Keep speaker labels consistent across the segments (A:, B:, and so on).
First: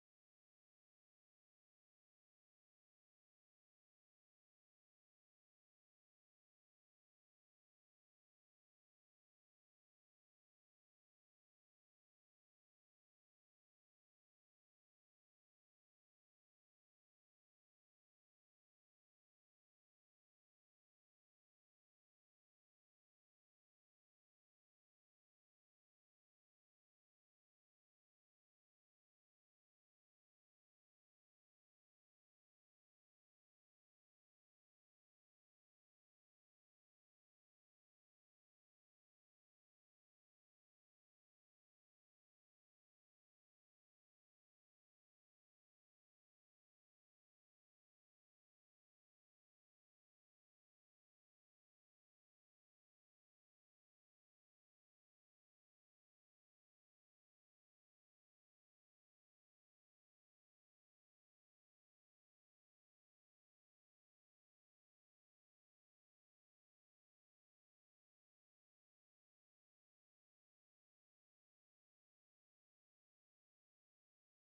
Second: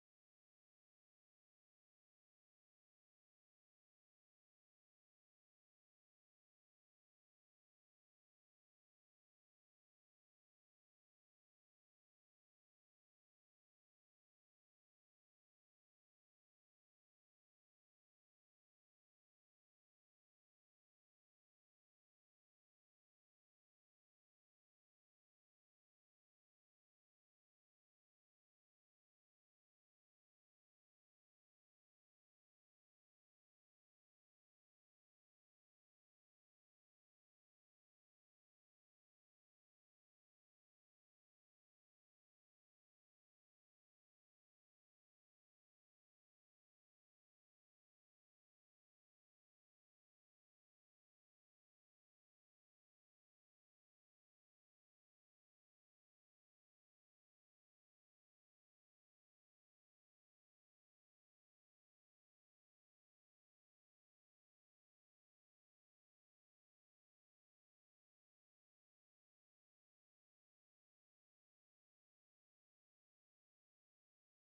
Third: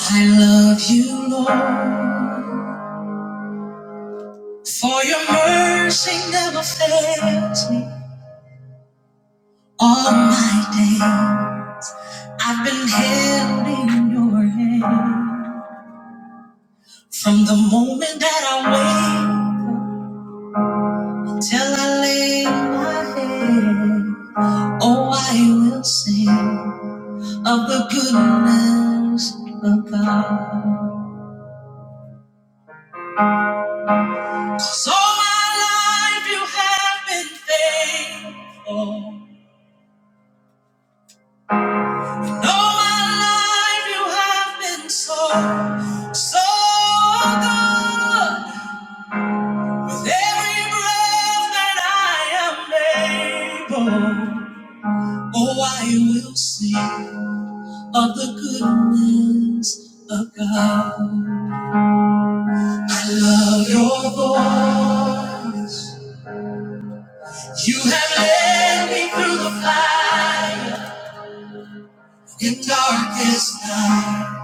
A: I love you, Lord, for your mercy never fails me all my day. I've been held in your hand from the moment that I wake up till I lay my head. Oh, I will sing of the goodness of God. So my life you have been faithful. All my life you have been so, so good. With every breath that I am able, oh, I will sing of the goodness of God. I love your voice. You have led me through the fire in darkest night.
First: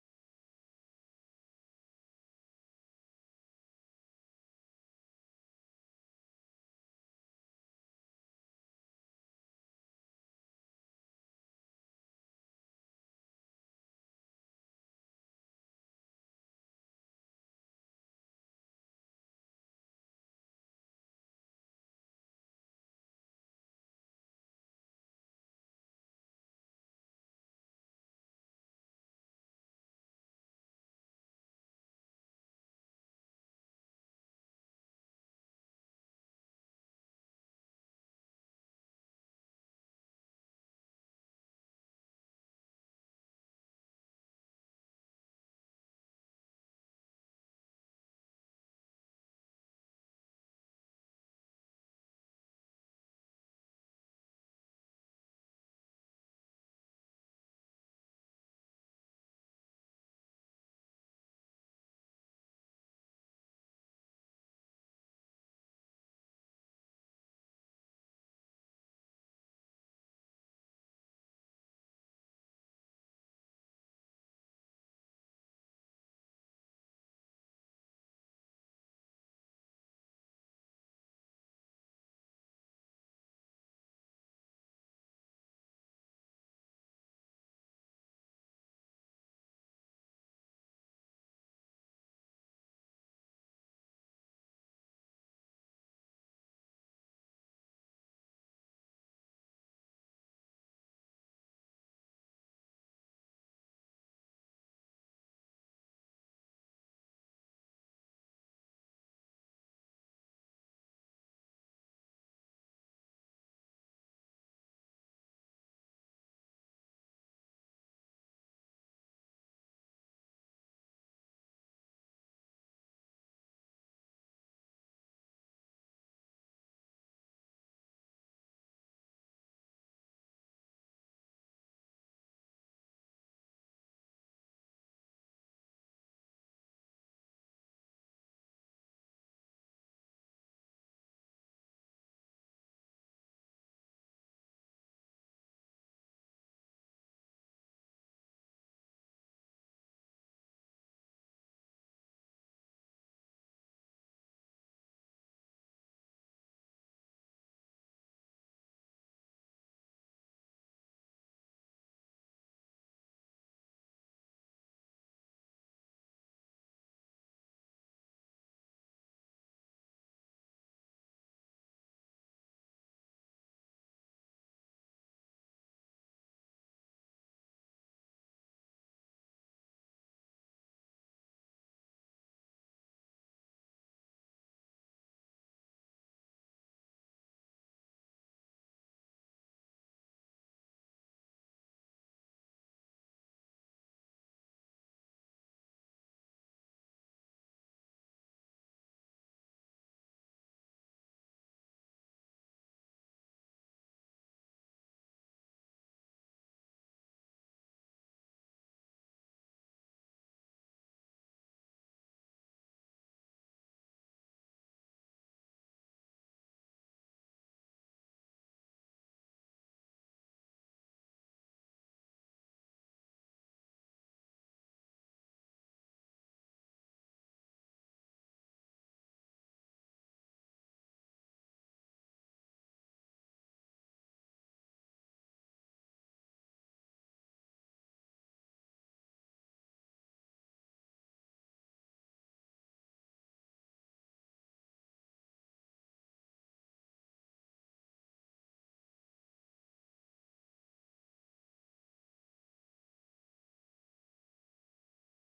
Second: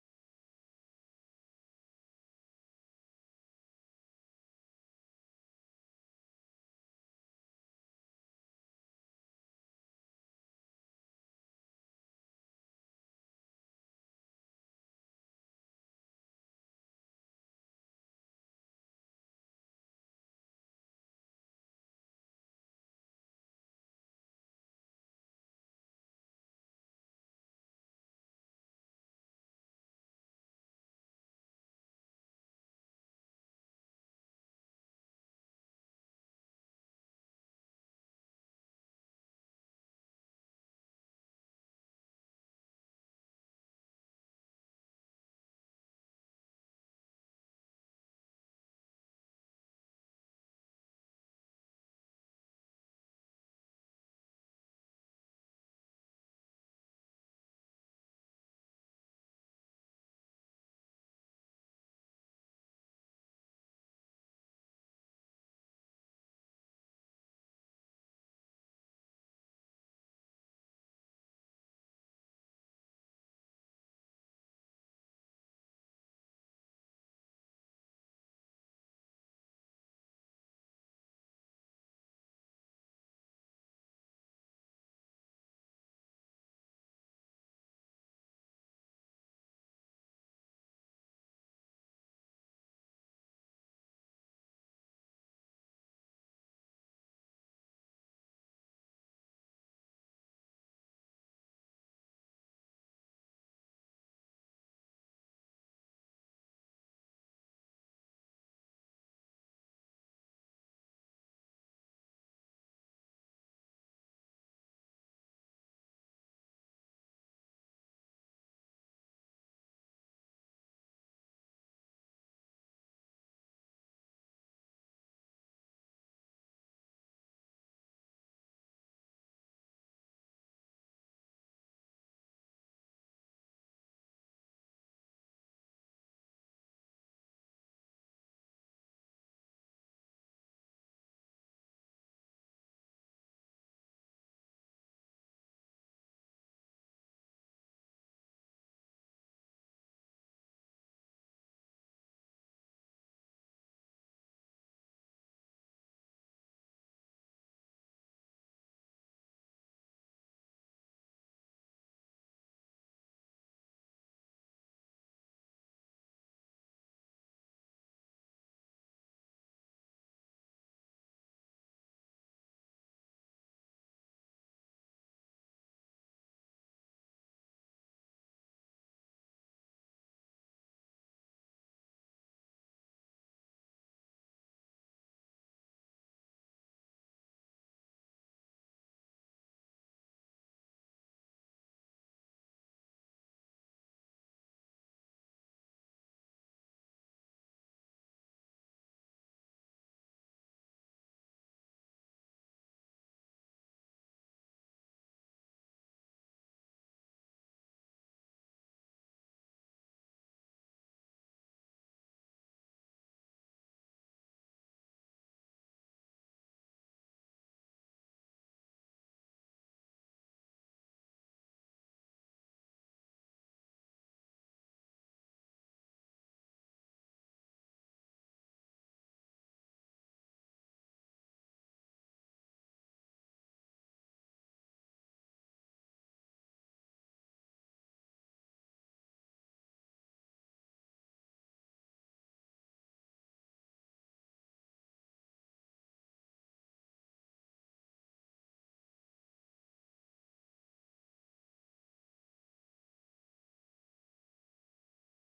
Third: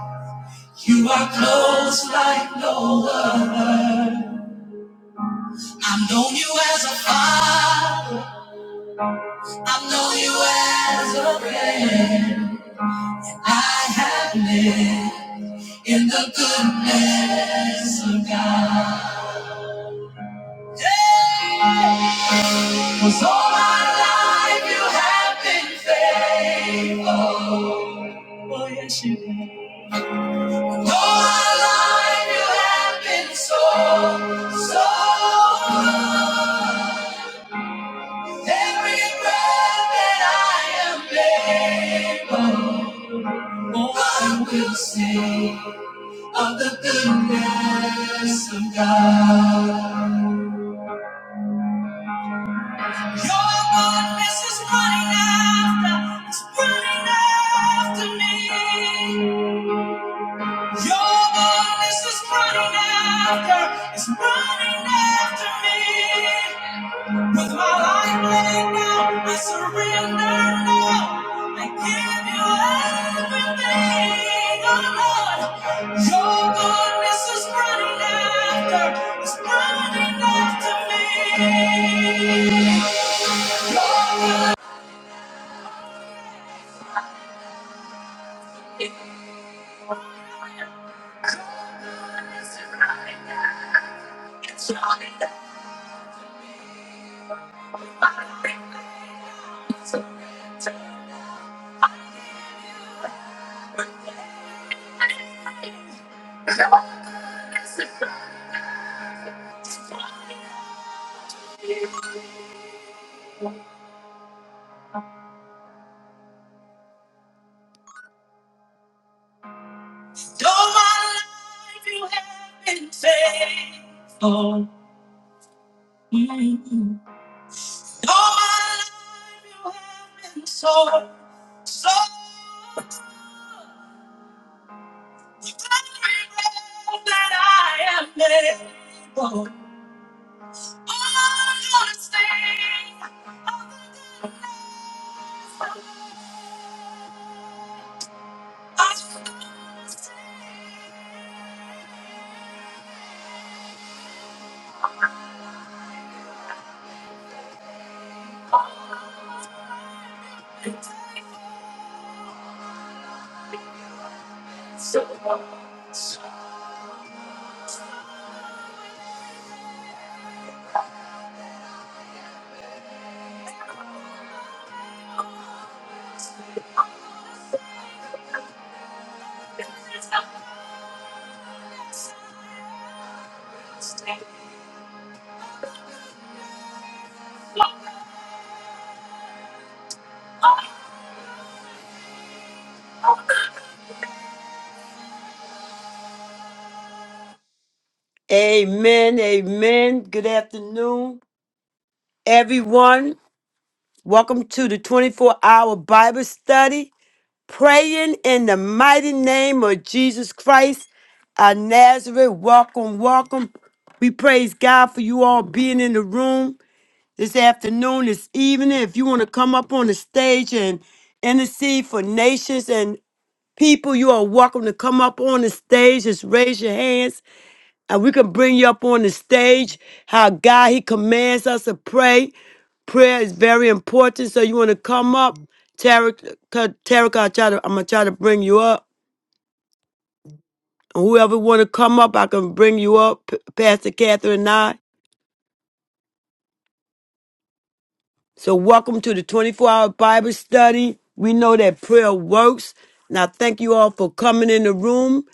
A: You are close like no other. I have known you as a father. I have known you as a friend. I have lived in the goodness of God. Yeah. 'Cause all my life you have been faithful. Oh, yes, you have. All my life you have been so, so good. Every breath that I am able. More I will sing of the goodness of God. Your goodness is running after, it's running after me. Your goodness is running after, it's running after me. With my life laid down, I surrender now. I give you everything, oh Lord. Your goodness is running after, is running after me. Your good- all my life you have been faithful. Mm. All my life you have been so, so. that I am able. All the things I so Amen. Amen. Good afternoon, everyone. Welcome to the 24 hour Bible study. praying in the mighty name of Jesus Christ of Nazareth. Welcome, welcome. We praise God for you all being in the room this afternoon, this evening. If you want to come up on the stage and intercede for nations and people, you are welcome to come up on the stage. Just raise your hands and we can bring you up on the stage how God, He commands us to pray. Prayer is very important. So you want to come up, Tarek, Tarek I'll try to, I'm going to try to bring you up. And whoever want to come up, I can bring you up, P- Pastor Catherine and I. So welcome to the 24-hour Bible study. We know that prayer works. And I thank you all for coming in the room.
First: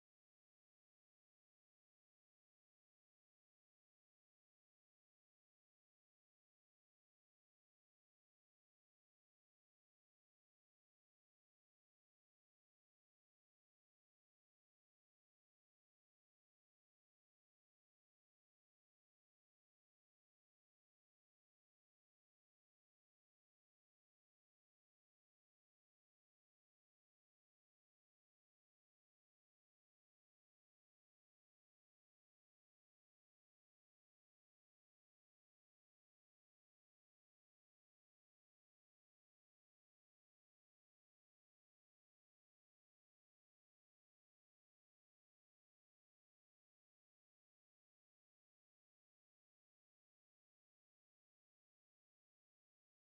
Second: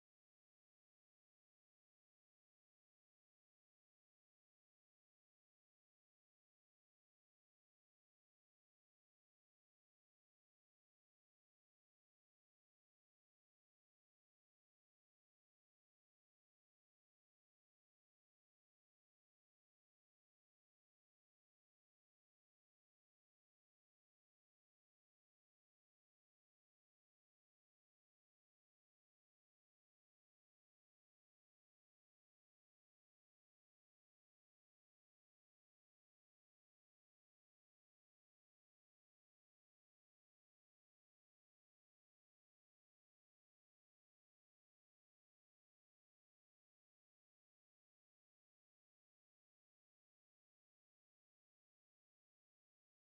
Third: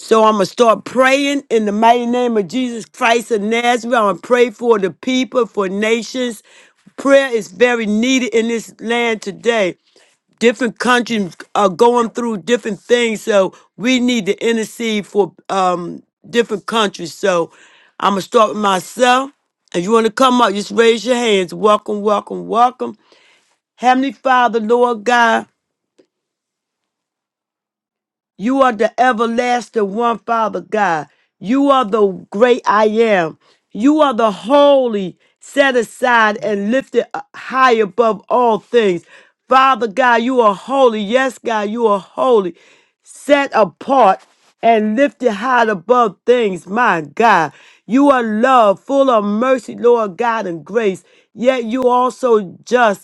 A: So I'm gonna start praying in the mighty name of Jesus Christ of Nazareth. I'm gonna pray for the people, for nations. Prayer is very needed in this land today. Different countries are going through different things, so we need to intercede for um, different countries. So I'm gonna start with myself. If you want to come up, just raise your hands. Welcome, welcome, welcome. Heavenly Father, Lord God. You are the everlasting one, Father God. You are the great I am. You are the holy, set aside and lifted high above all things. Father God, you are holy. Yes, God, you are holy, set apart and lifted high above things. My God, you are love, full of mercy, Lord God, and grace. Yet you also just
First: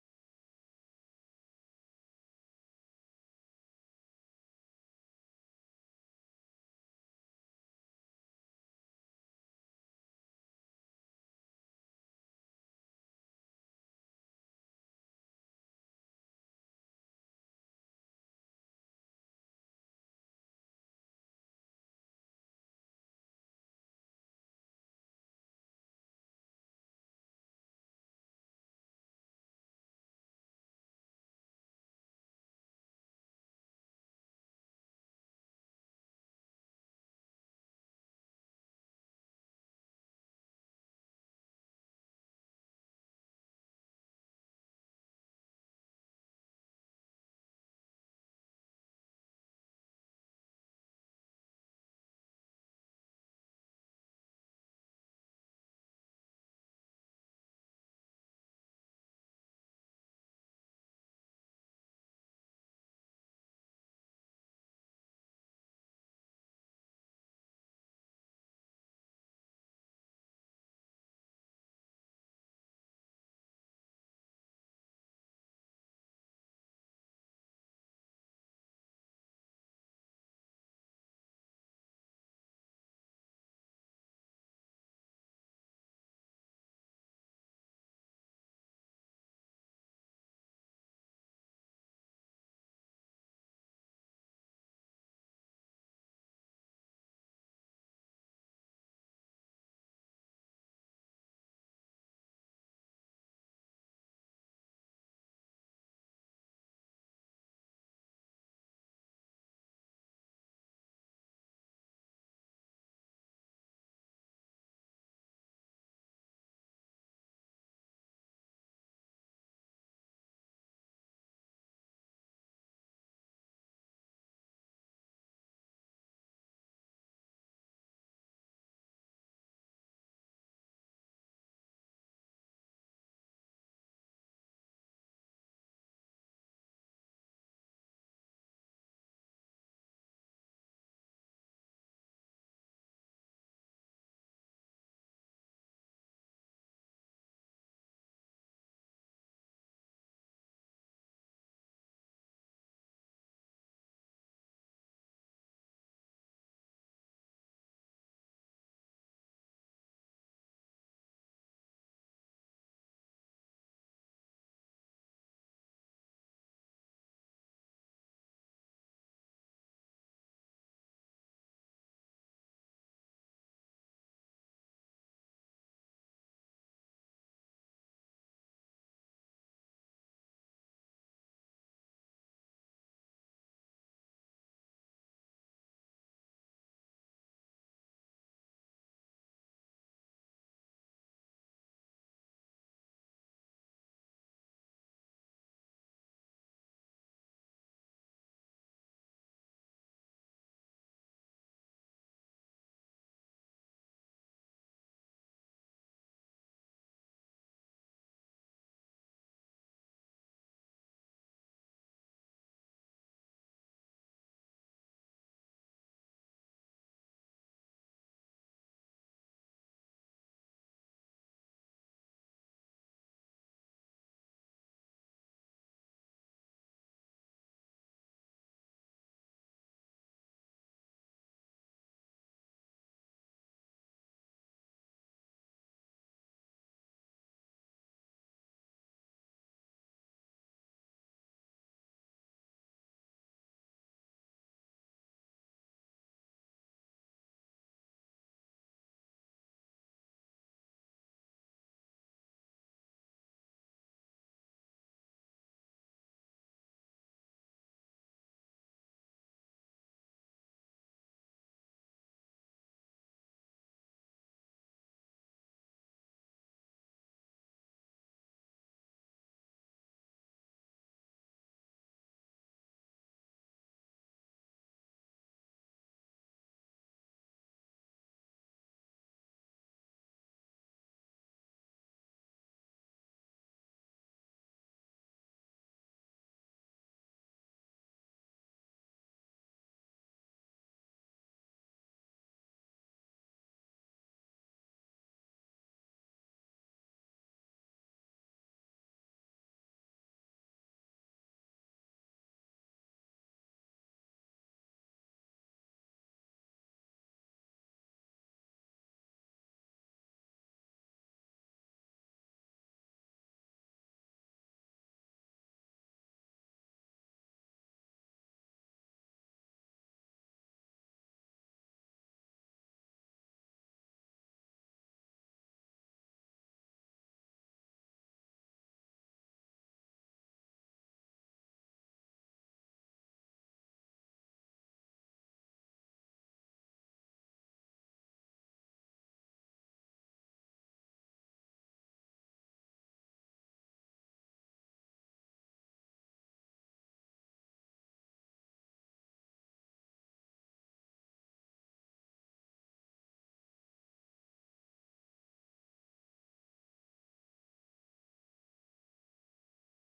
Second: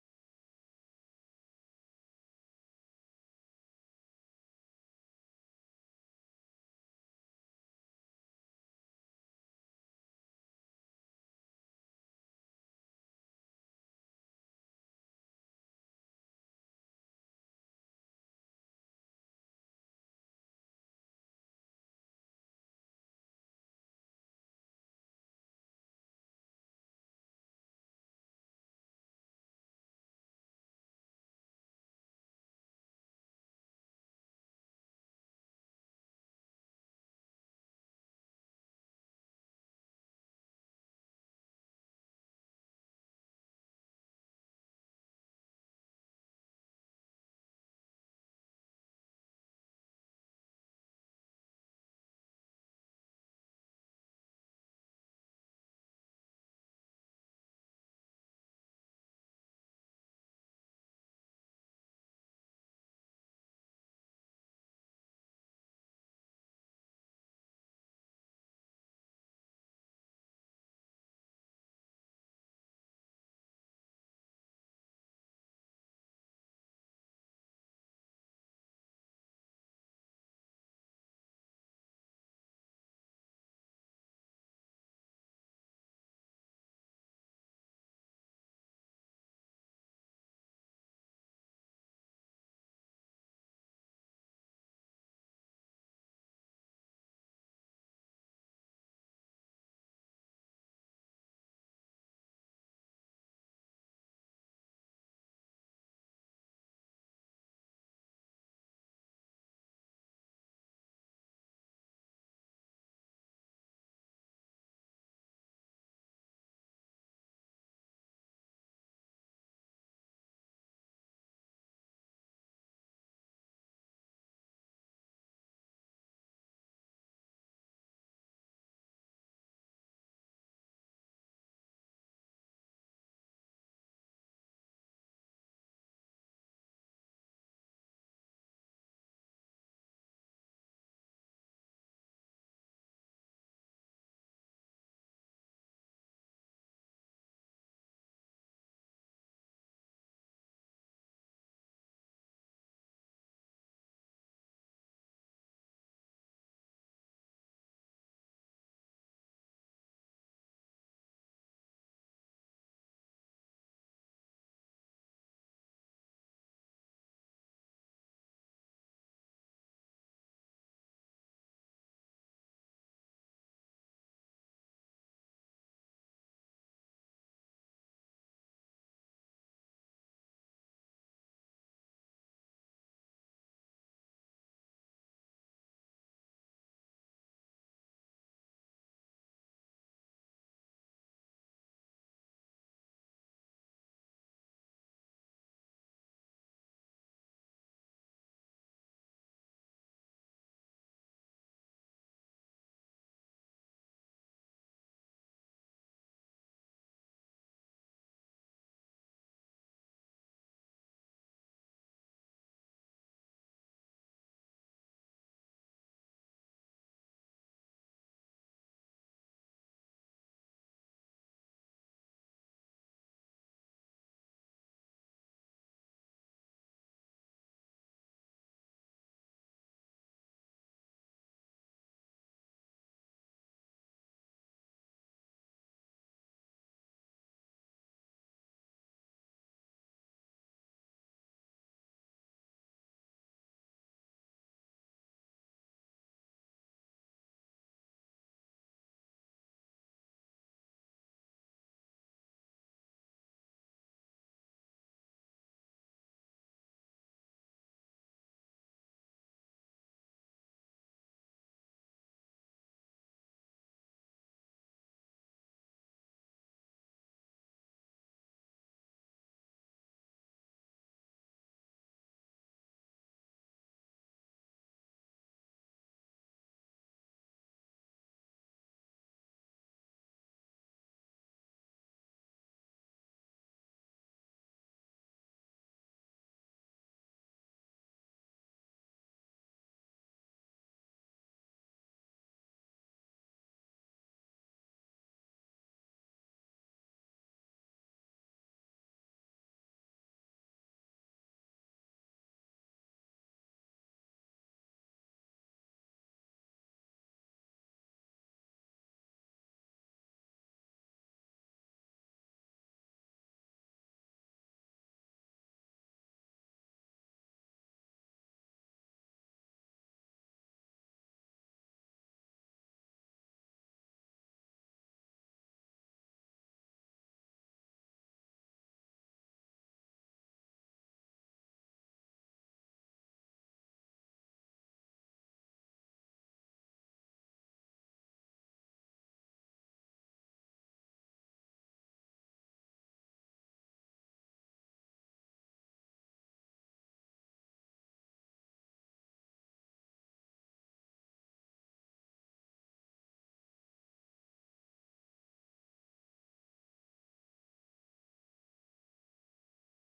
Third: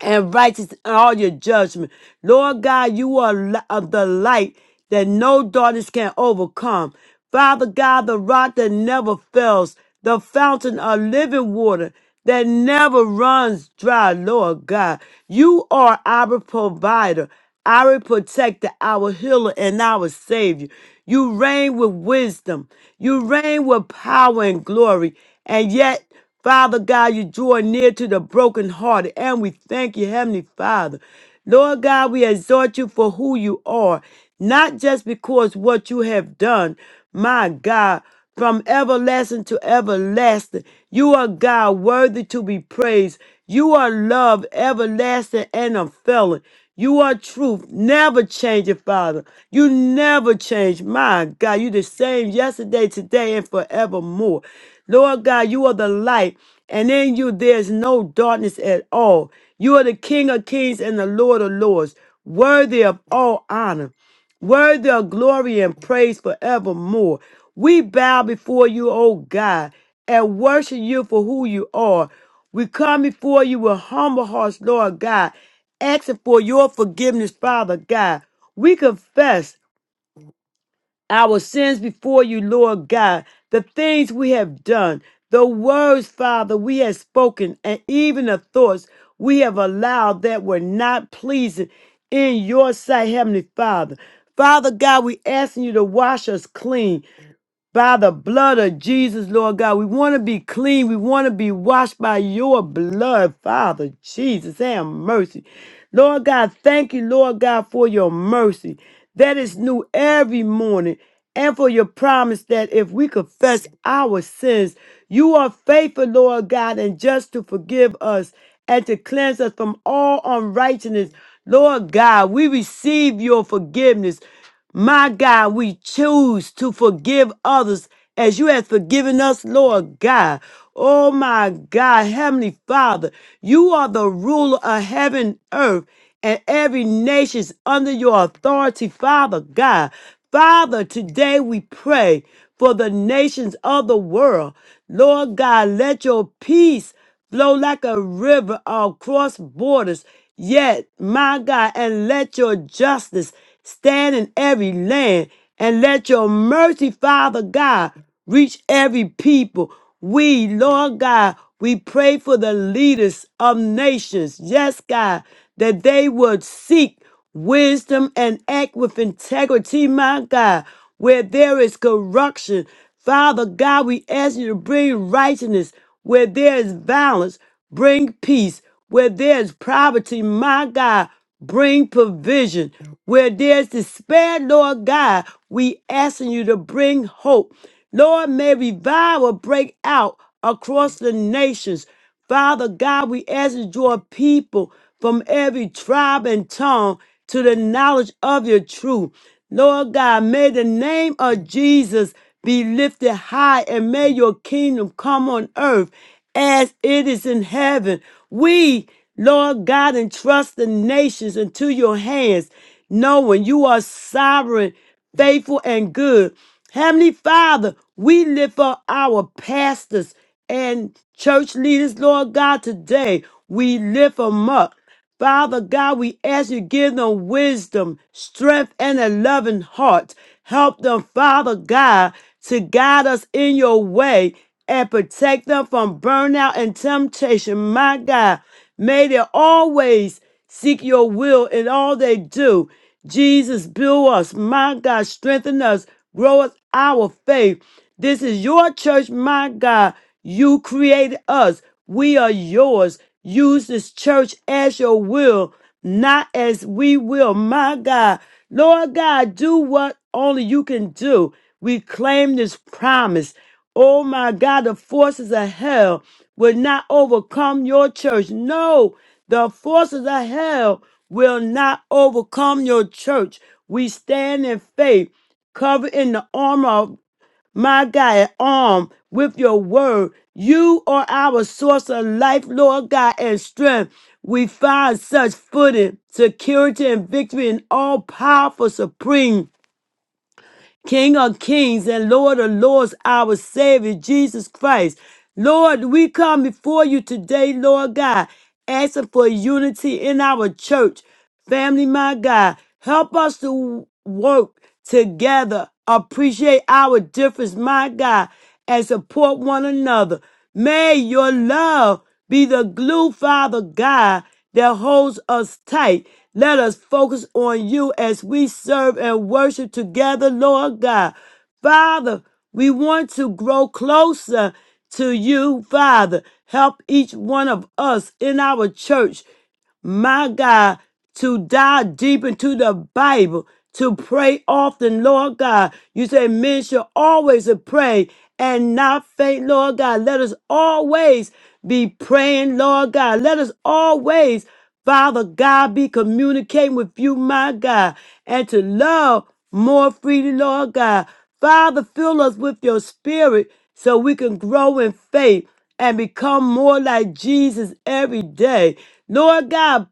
A: and righteous in all your judgment. Lord God, you are li- of the light that no darkness can overcome. Father God, the rock that never fails, the fountain of living water that never runs dry, Lord God. You are our provider, our protector, our healer, and our savior. You reign with wisdom. You reign with power and glory. And yet Father God, you draw near to the brokenhearted, and we thank you, Heavenly Father. Lord God, we exhort you for who you are, not just because what you have done, my God, from everlasting to everlasting. You are God worthy to be praised. You are love everlasting and unfailing. You are truth, never changing, Father. You never change. My God, you the same yesterday, today, and forevermore. Lord God, you are the light, and in you there is no darkness at all. You are the King of kings and the Lord of lords, worthy of all honor worthy of glory and praise forevermore. We bow before you, O God, and worship you for who you are. We come before you with humble hearts, Lord God, asking for your forgiveness, Father God. We confess our sins before you, Lord God, the things we have done, the words, Father, we have spoken, and even the thoughts we have allowed that were not pleasing in your sight, Heavenly Father. Father God, we asking you to wash us clean by the blood of Jesus, Lord God. We want to be clean. We want to be washed by your blood, Father Jesus. and mercy. Lord God, thank you, Lord God, for your mercy that is new every morning and for your promise that if we confess our sins, you are faithful, Lord God, and just to forgive us and to cleanse us from all unrighteousness. Lord God, we receive your forgiveness. My God, we choose to forgive others as you have forgiven us, Lord God. Oh my God, Heavenly Father, you are the ruler of heaven, and earth, and every nation is under your authority, Father God. Father, today we pray for the nations of the world. Lord God, let your peace flow like a river across borders. Yet, my God, and let your justice stand in every land, and let your mercy, Father God, reach every people. We, Lord God, we pray for the leaders of nations. Yes, God, that they would seek wisdom and act with integrity, my God. Where there is corruption, Father God, we ask you to bring righteousness where there is violence, bring peace. Where there is poverty, my God, bring provision. Where there is despair, Lord God, we asking you to bring hope. Lord, may revival break out across the nations. Father God, we ask that your people from every tribe and tongue to the knowledge of your truth. Lord God, may the name of Jesus be lifted high and may your kingdom come on earth as it is in heaven. We, Lord God, entrust the nations into your hands, knowing you are sovereign faithful and good. Heavenly Father, we lift up our pastors and church leaders, Lord God, today. We lift them up. Father God, we ask you to give them wisdom, strength, and a loving heart. Help them, Father God, to guide us in your way and protect them from burnout and temptation. My God, may they always seek your will in all they do. Jesus, build us. My God, strengthen us. Grow us our faith. This is your church, my God. You created us. We are yours. Use this church as your will, not as we will. My God, Lord God, do what only you can do. We claim this promise. Oh my God, the forces of hell will not overcome your church. No, the forces of hell will not overcome your church. We stand in faith, covered in the armor of my God, armed with your word. You are our source of life, Lord God, and strength. We find such footing, security, and victory in all powerful, supreme. King of kings and Lord of lords, our Savior, Jesus Christ. Lord, we come before you today, Lord God, asking for unity in our church. Family, my God, help us to work together, appreciate our difference, my God, and support one another. May your love be the glue, Father God, that holds us tight. Let us focus on you as we serve and worship together, Lord God. Father, we want to grow closer to you, Father. Help each one of us in our church my God, to dive deep into the Bible, to pray often, Lord God. You say men should always pray and not faint, Lord God. Let us always be praying, Lord God. Let us always, Father God, be communicating with you, my God, and to love more freely, Lord God. Father, fill us with your spirit so we can grow in faith and become more like Jesus every day. Lord God,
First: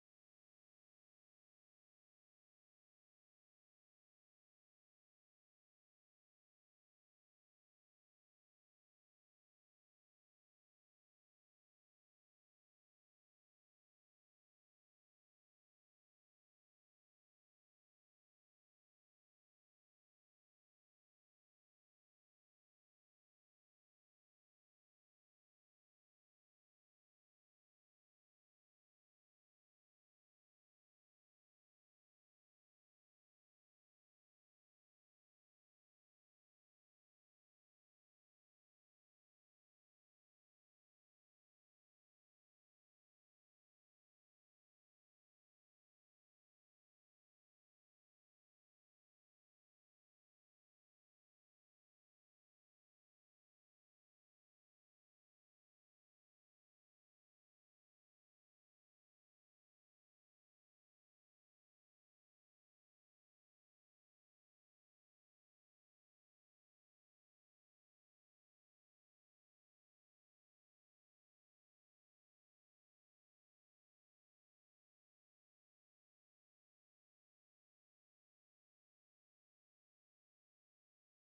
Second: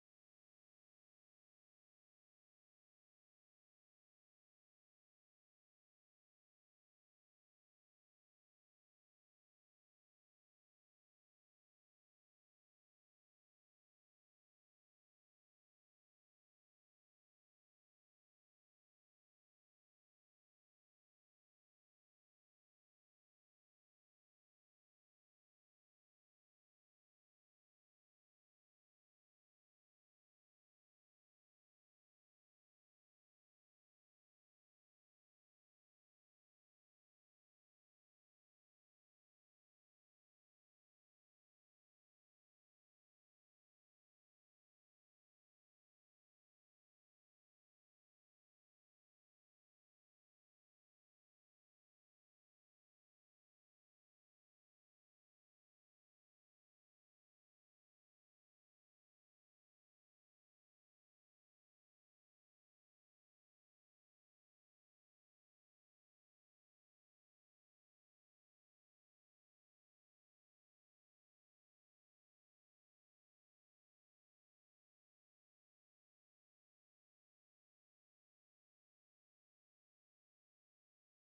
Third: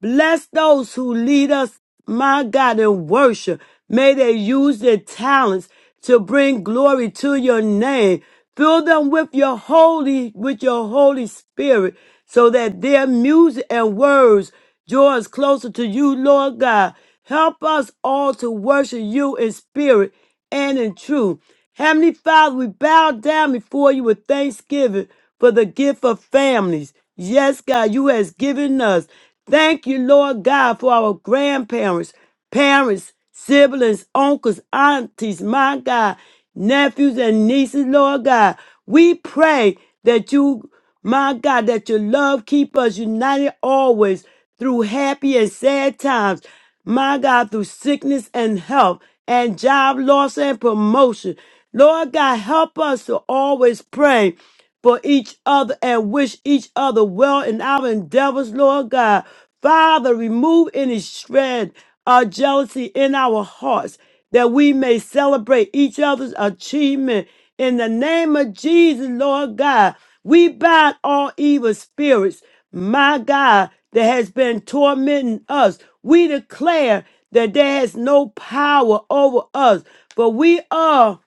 A: Bless those who lead us, my God, in worship. May they use their talents to bring glory to your name. Fill them with your holy, with your Holy Spirit, so that their music and words draw us closer to you, Lord God. Help us all to worship you in spirit and in truth. Heavenly Father, we bow down before you with thanksgiving for the gift of families. Yes, God, you has given us. Thank you, Lord God, for our grandparents, parents, siblings, uncles, aunties, my God, nephews and nieces, Lord God. We pray that you, my God, that your love keep us united always through happy and sad times my God, through sickness and health and job loss and promotion. Lord God, help us to always pray for each other and wish each other well in our endeavors, Lord God. Father, remove any shred of jealousy in our hearts that we may celebrate each other's achievement in the name of Jesus, Lord God. We bind all evil spirits, my God, that has been tormenting us. We declare that there has no power over us, but we are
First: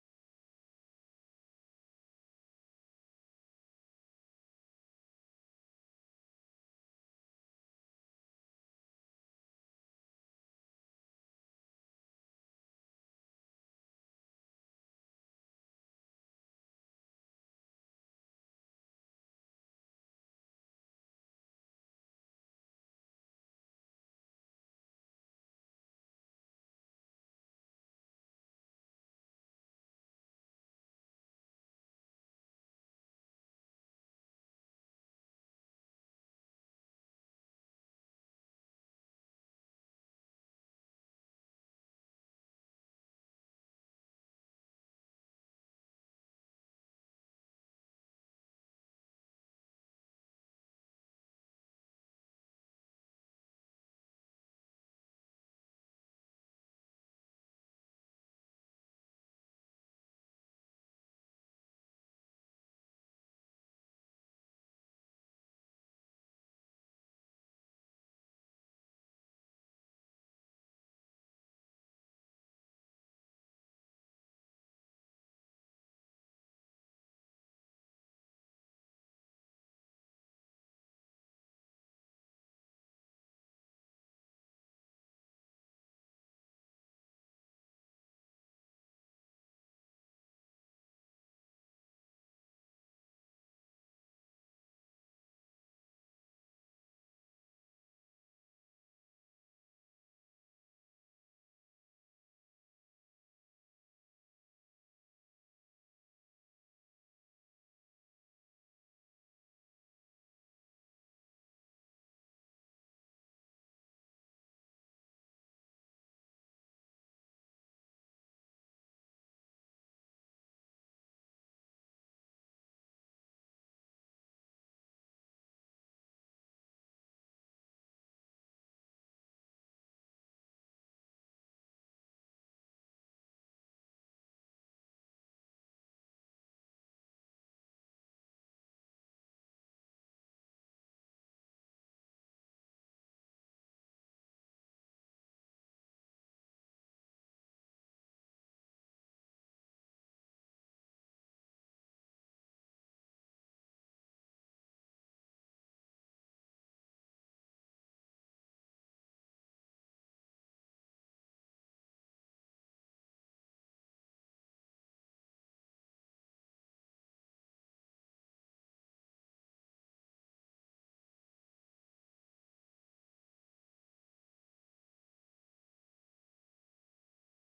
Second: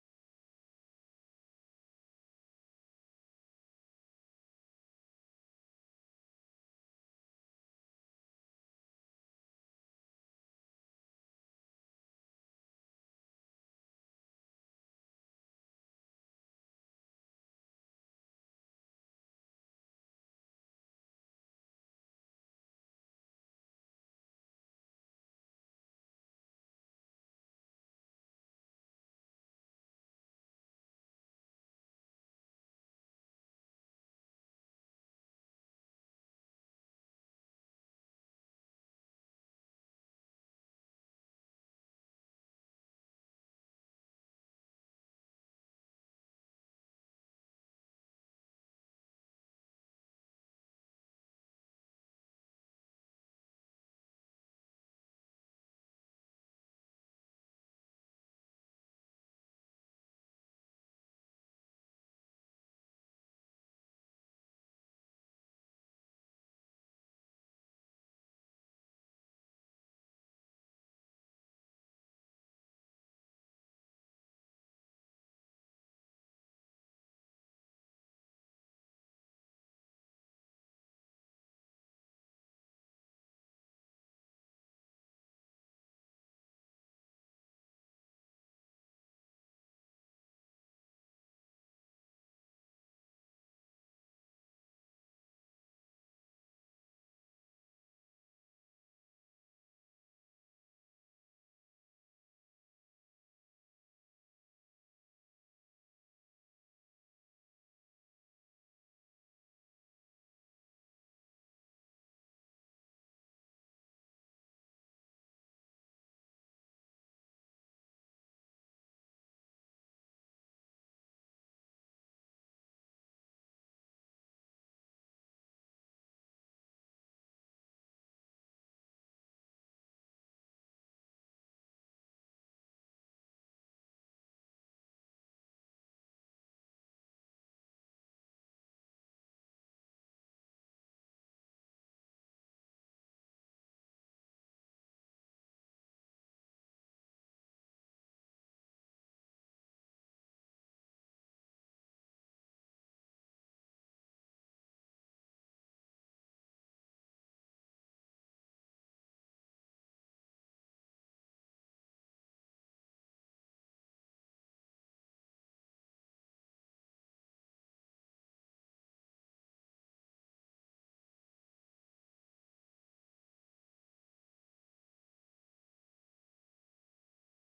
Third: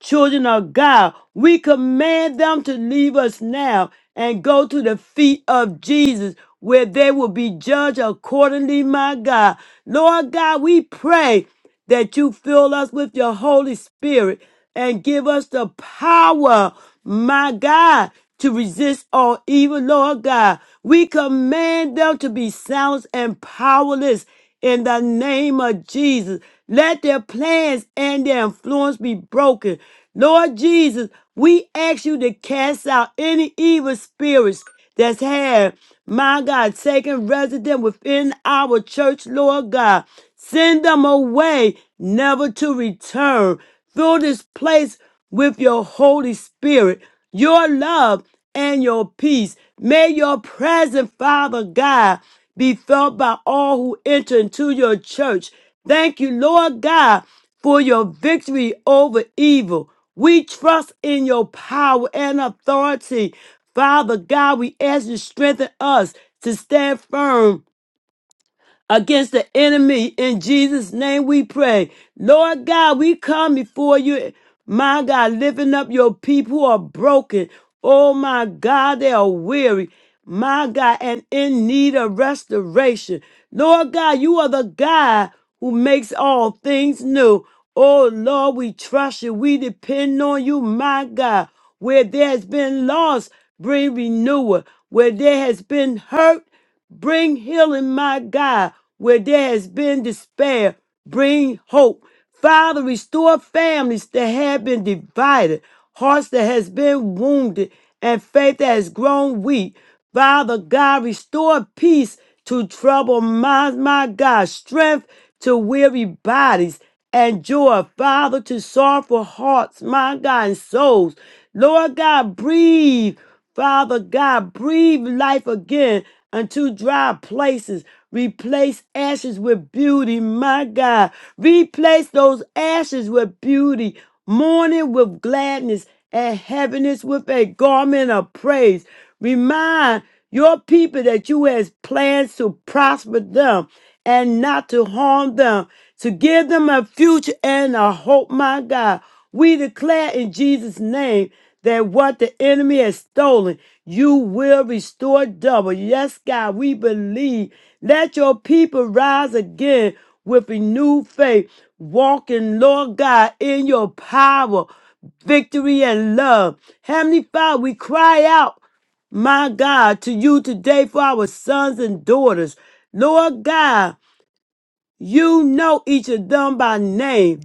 A: children of God, we command them to leave us now and go to the feet of Jesus, where they will be judged accordingly, my God. Lord God, we pray that you fill us with your Holy Spirit and give us the power, my God, to resist all evil, Lord God. We command them to be silenced and powerless in the name of Jesus. Let their plans and their influence be broken. Lord Jesus, we ask you to cast out any evil spirits that's had, my God, taken resident within our church, Lord God. Send them away, never to return. Fill this place with your Holy Spirit, your love, and your peace. May your present, Father God, be felt by all who enter into your church. Thank you, Lord God, for your victory over evil. We trust in your power and authority. Father God, we ask you to strengthen us to stand firm against the enemy. In Jesus' name we pray. Lord God, we come before you. My God, lifting up your people who are broken. Oh my God, they are weary. My God, and in need of restoration. Lord God, you are the God who makes all things new. Oh Lord, we trust you. We depend on you, my God. Where there has been loss, bring renewal. Where there has been hurt, Bring healing, my God, where there has been despair. Bring hope. Father, restore families that have been divided, hearts that has been wounded, and faith that has grown weak. Father God, restore peace to troubled minds, my God, strength to weary bodies, and joy, Father, to sorrowful hearts, my God, and souls. Lord God, breathe Father God, breathe life again unto dry places. Replace ashes with beauty, my God. Replace those ashes with beauty, mourning with gladness, and heaviness with a garment of praise. Remind your people that you has plans to prosper them and not to harm them, to give them a future and a hope, my God. We declare in Jesus' name that what the enemy has stolen, you will restore double. Yes, God, we believe. Let your people rise again with renewed faith, walking, Lord God, in your power, victory, and love. Heavenly Father, we cry out, my God, to you today for our sons and daughters. Lord God, you know each of them by name.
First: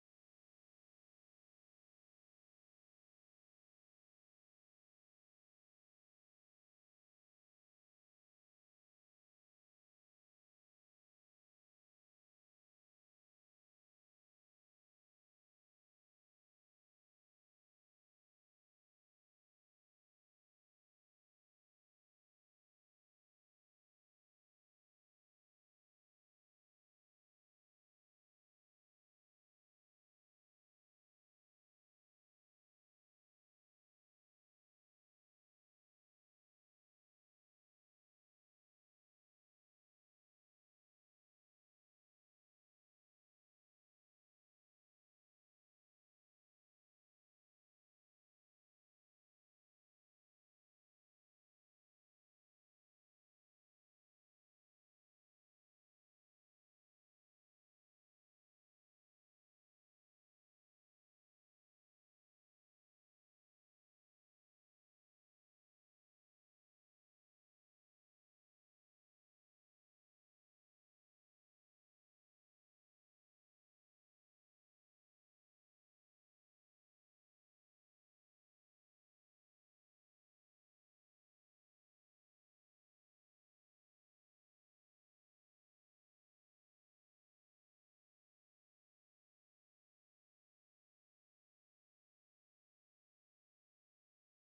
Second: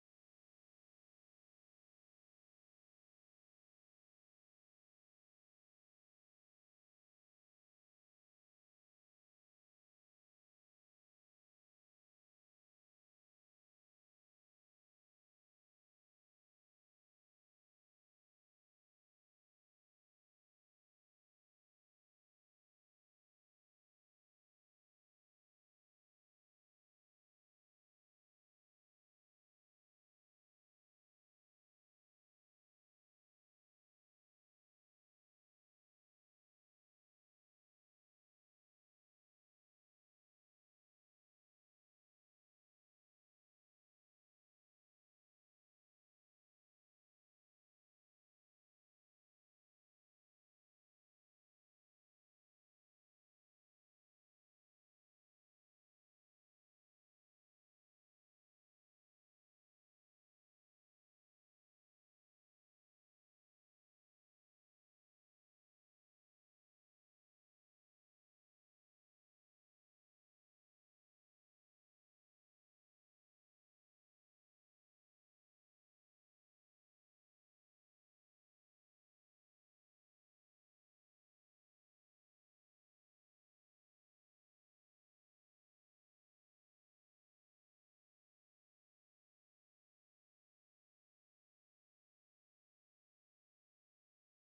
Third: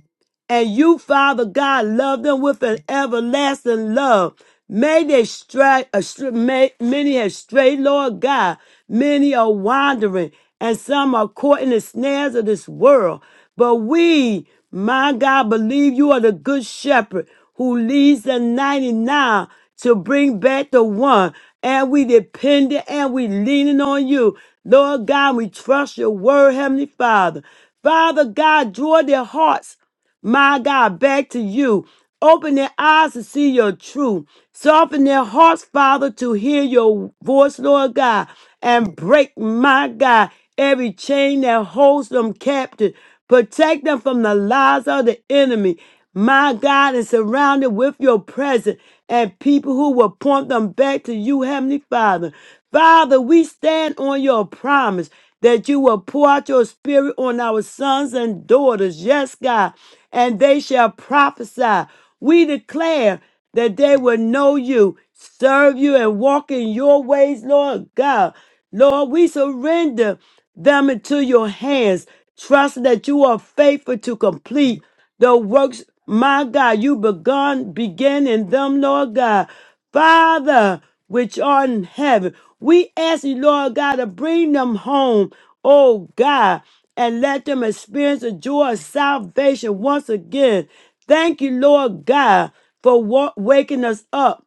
A: And you, Father God, love them with an everlasting love. May they strike, uh, str- may, many have strayed, Lord God. Many are wandering, and some are caught in the snares of this world. But we, my God, believe you are the good shepherd who leads the 99 to bring back the one. And we dependent and we leaning on you. Lord God, we trust your word, Heavenly Father. Father God, draw their hearts my God, back to you. Open their eyes to see your truth. Soften their hearts, Father, to hear your voice, Lord God, and break, my God, every chain that holds them captive. Protect them from the lies of the enemy. My God is surrounded with your presence and people who will point them back to you, Heavenly Father. Father, we stand on your promise that you will pour out your spirit on our sons and daughters. Yes, God, and they shall prophesy. We declare that they will know you, serve you, and walk in your ways, Lord God. Lord, we surrender them into your hands, trusting that you are faithful to complete the works, my God, you begun, began in them, Lord God. Father, which art in heaven, we ask you, Lord God, to bring them home, oh God, and let them experience the joy of salvation once again. Thank you, Lord God, for wa- waking us up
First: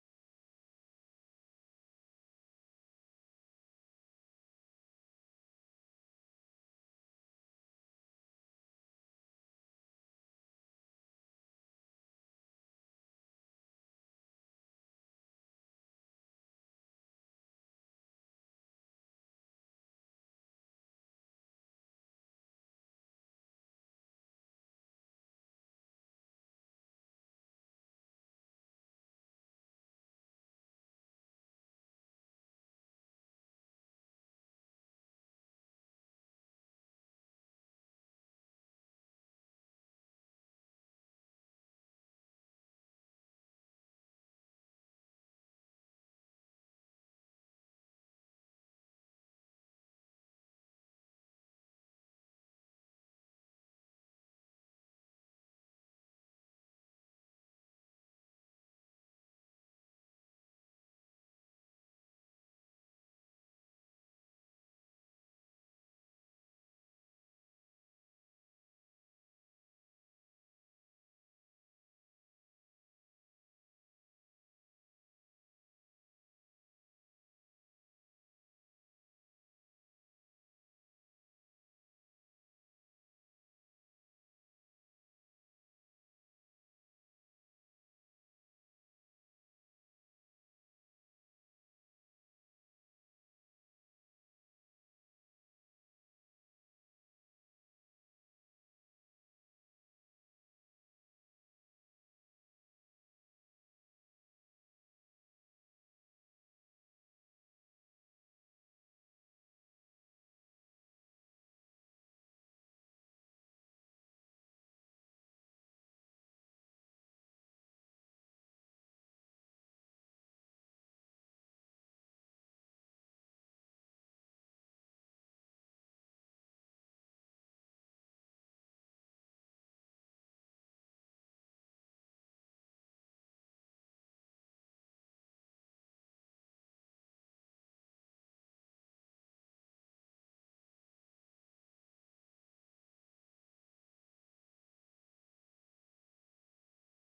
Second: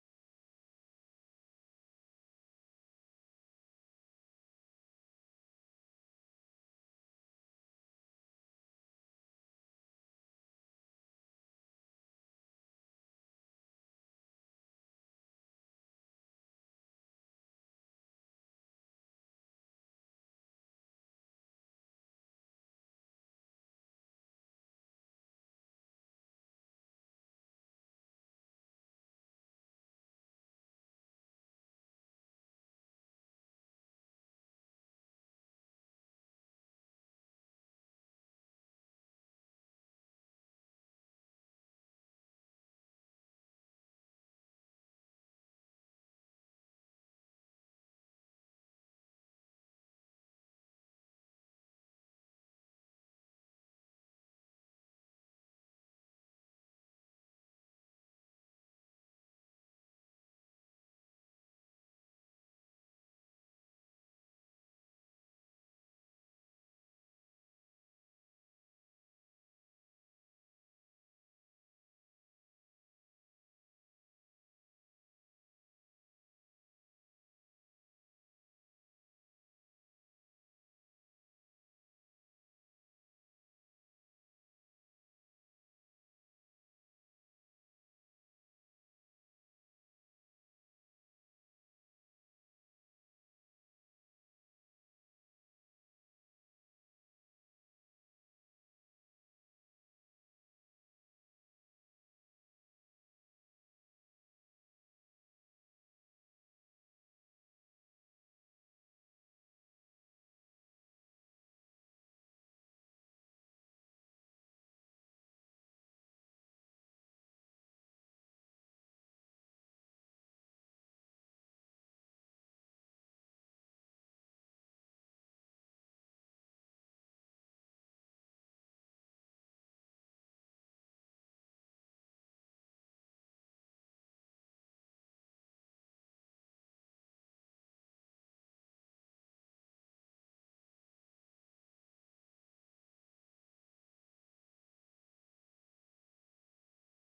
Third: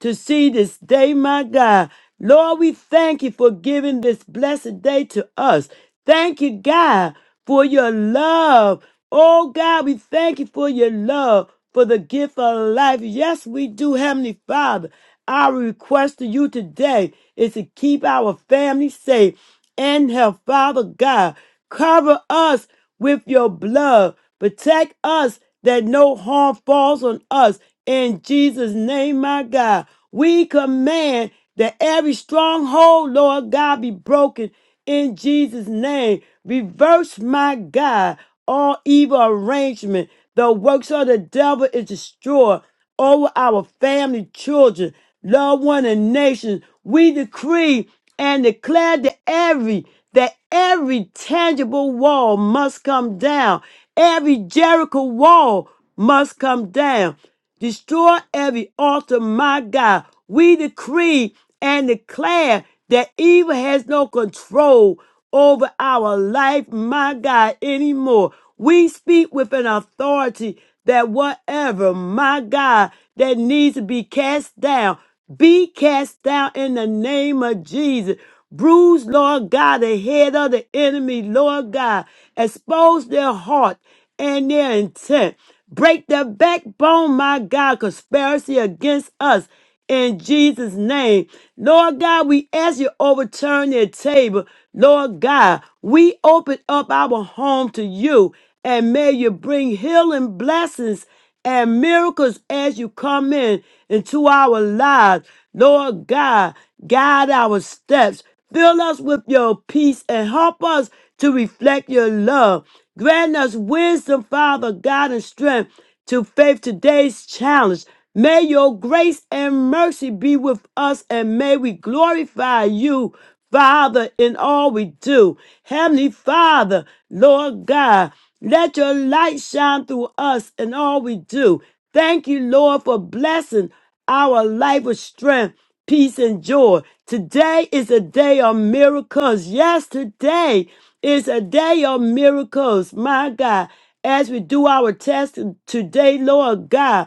A: to see this day, my God. Lord, we thank you for giving this blessed day to us. Thank you, God, for your love. Oh, God, we thank you for your love, for the gift of life. Yes, we do, Heavenly Father. Our request to you today is to keep our family safe and health. Father God, cover us with your blood. Protect us that no harm falls on us. In Jesus' name, my God, we command that every stronghold, Lord God, be broken in Jesus' name. Reverse, my God, all evil arrangement. The works of the devil is destroyed over our family, children, loved one, and nations. We decree and declare that every that every tangible wall must come down. Every Jericho wall must come down. Destroy every altar, my God. We decree and declare that evil has no control over our life, my God, anymore. We speak with an authority that whatever, my God, that needs to be cast down, be cast down in the name of Jesus. Bruise, Lord God, the head of the enemy, Lord God. Expose their heart and their intent. Break the backbone, my God, conspiracy against us in Jesus' name. Lord God, we ask you overturn their table. Lord God, we open up our home to you and may you bring healing blessings and miracles as you come in into our lives. Lord God, guide our steps. Fill us with your peace and help us to reflect your love. Grant us wisdom, Father God, and strength to face today's challenge. May your grace and mercy be with us, and may we glorify you, Father, in all we do. Heavenly Father, Lord God, let your light shine through us in all we do. Thank you, Lord, for blessing our life with strength, peace, and joy. Today is a day of miracles. Yes, today is a day of miracles, my God. As we do our test today, Lord God.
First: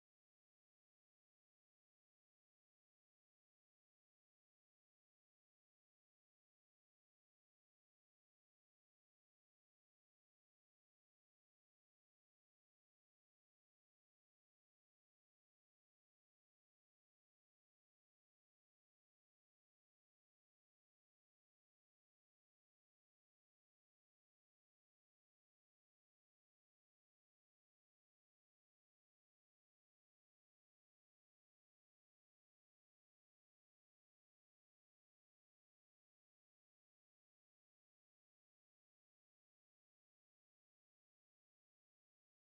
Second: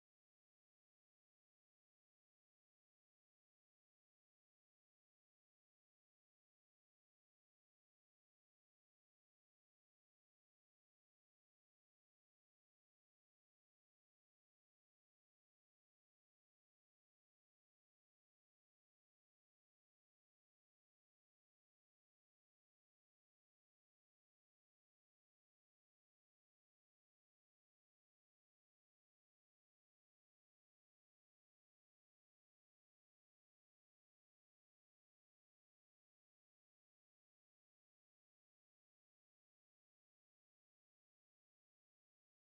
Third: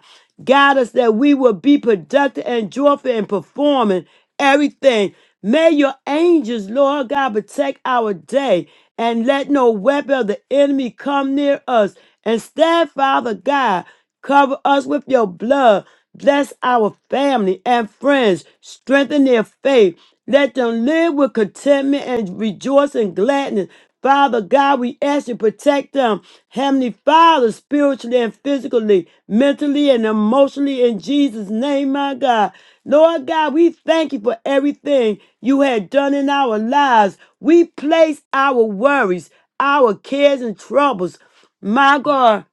A: Guide us that we will be productive and joyful in performing everything. May your angels, Lord God, protect our day and let no weapon of the enemy come near us. Instead, Father God, cover us with your blood. Bless our family and friends. Strengthen their faith. Let them live with contentment and rejoice in gladness. Father God, we ask you to protect them, Heavenly Father, spiritually and physically, mentally and emotionally, in Jesus' name, my God. Lord God, we thank you for everything you had done in our lives. We place our worries, our cares, and troubles, my God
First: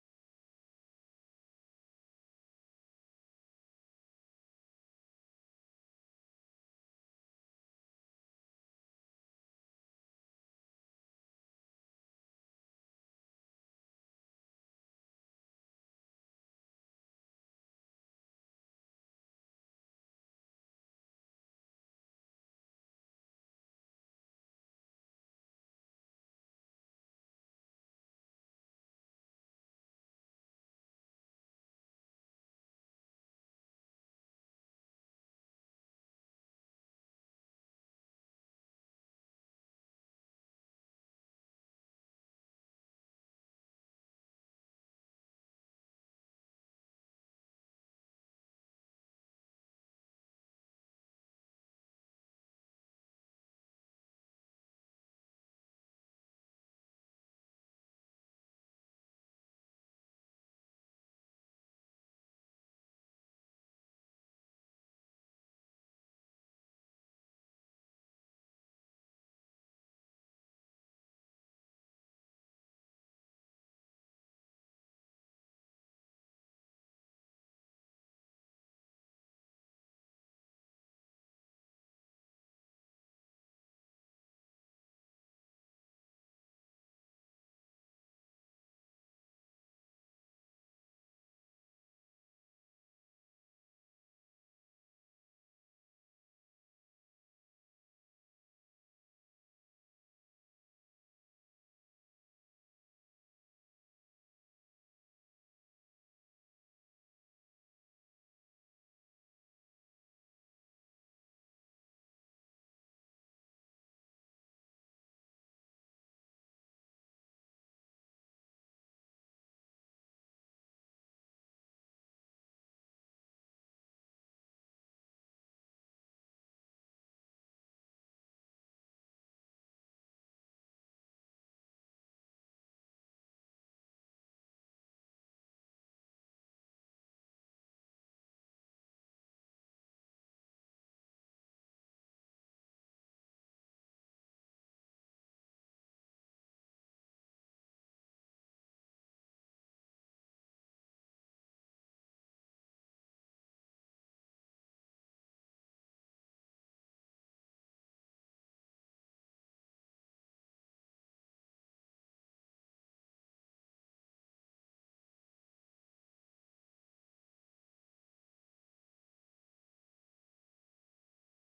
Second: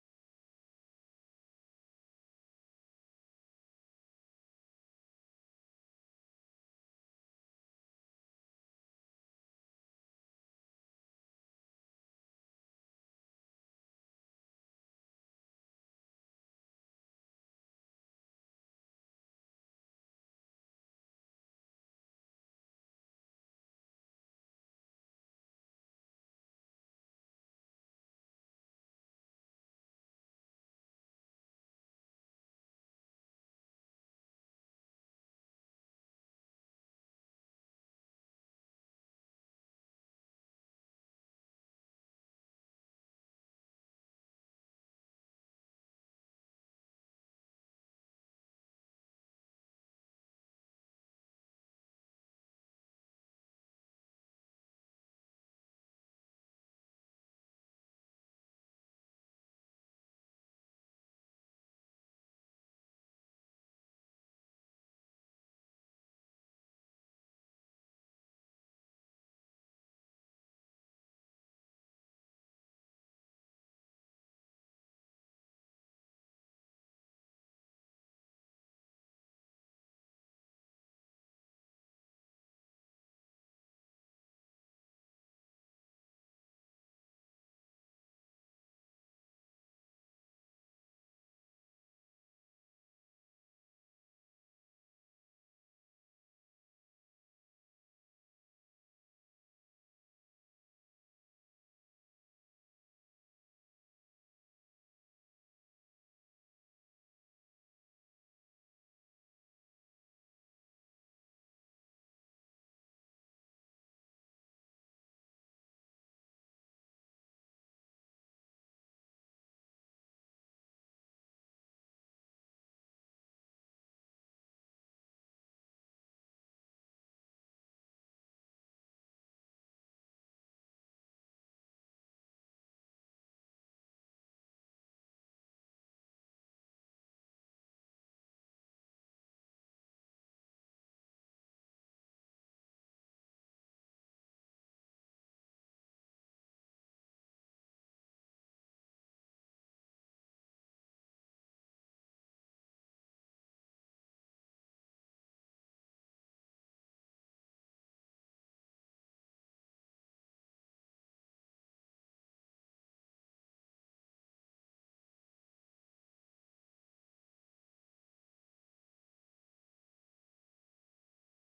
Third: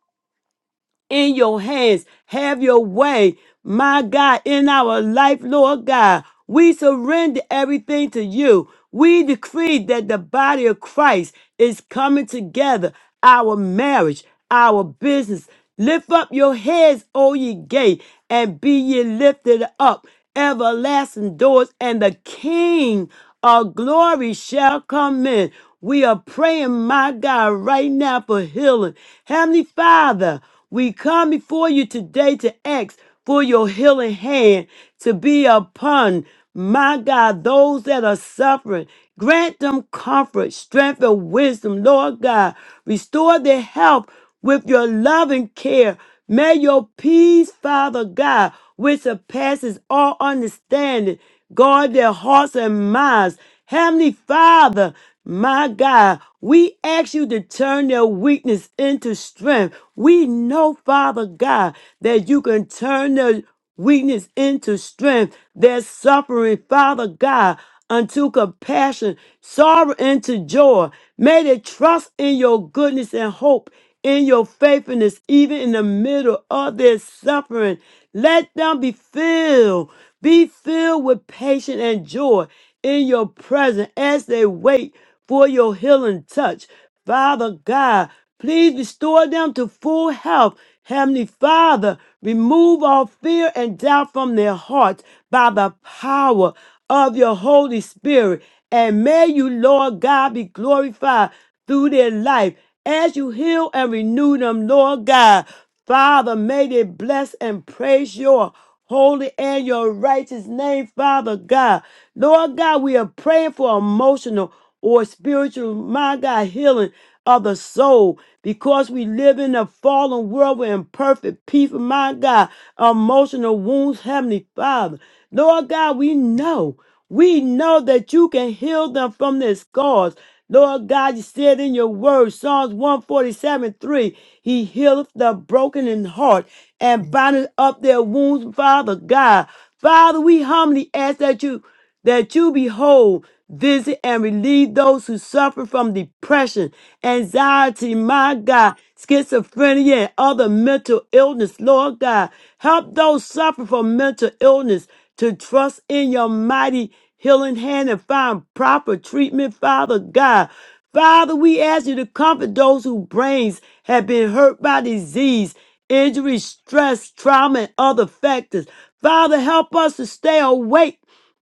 A: in your hands. Have your way, my God, in our life, Lord God. We surrender everything to you. We decree that the body of Christ is coming together, our marriage, our business. Lift up your heads, O ye gate, and be ye lifted up, everlasting doors, and the King of glory shall come in. We are praying, my God, right now for healing. Heavenly Father, we come before you today to ask for your healing hand to be upon, my God, those that are suffering. Grant them comfort, strength, and wisdom, Lord God. Restore their health with your loving care. May your peace, Father God, which surpasses all understanding, Guard their hearts and minds. Heavenly Father, my God, we ask you to turn their weakness into strength. We know, Father God, that you can turn their weakness into strength, their suffering, Father God, unto compassion, sorrow into joy. May they trust in your goodness and hope in your faithfulness, even in the middle of their suffering. Let them be filled be filled with patience and joy in your presence as they wait for your healing touch. Father God, please restore them to full health. Heavenly Father, remove all fear and doubt from their hearts by the power of your Holy Spirit. And may you, Lord God, be glorified through their life as you heal and renew them, Lord God. Father, may they bless and praise your holy and your righteous name, Father God. Lord God, we are praying for emotional or spiritual, my God, healing of the soul because we live in a fallen world with imperfect people, my God, emotional wounds, Heavenly Father. Lord God, we know. We know that you can heal them from their scars. Lord God, you said in your word, Psalms 147 3, He healeth the broken in heart and bindeth up their wounds, Father God. Father, we humbly ask that you that you behold, visit and relieve those who suffer from depression, anxiety, my God, schizophrenia, and other mental illness, Lord God. Help those suffering from mental illness to trust in your mighty healing hand and find proper treatment, Father God. Father, we ask you to comfort those whose brains have been hurt by disease, injury, stress, trauma, and other factors. Father, help us to stay awake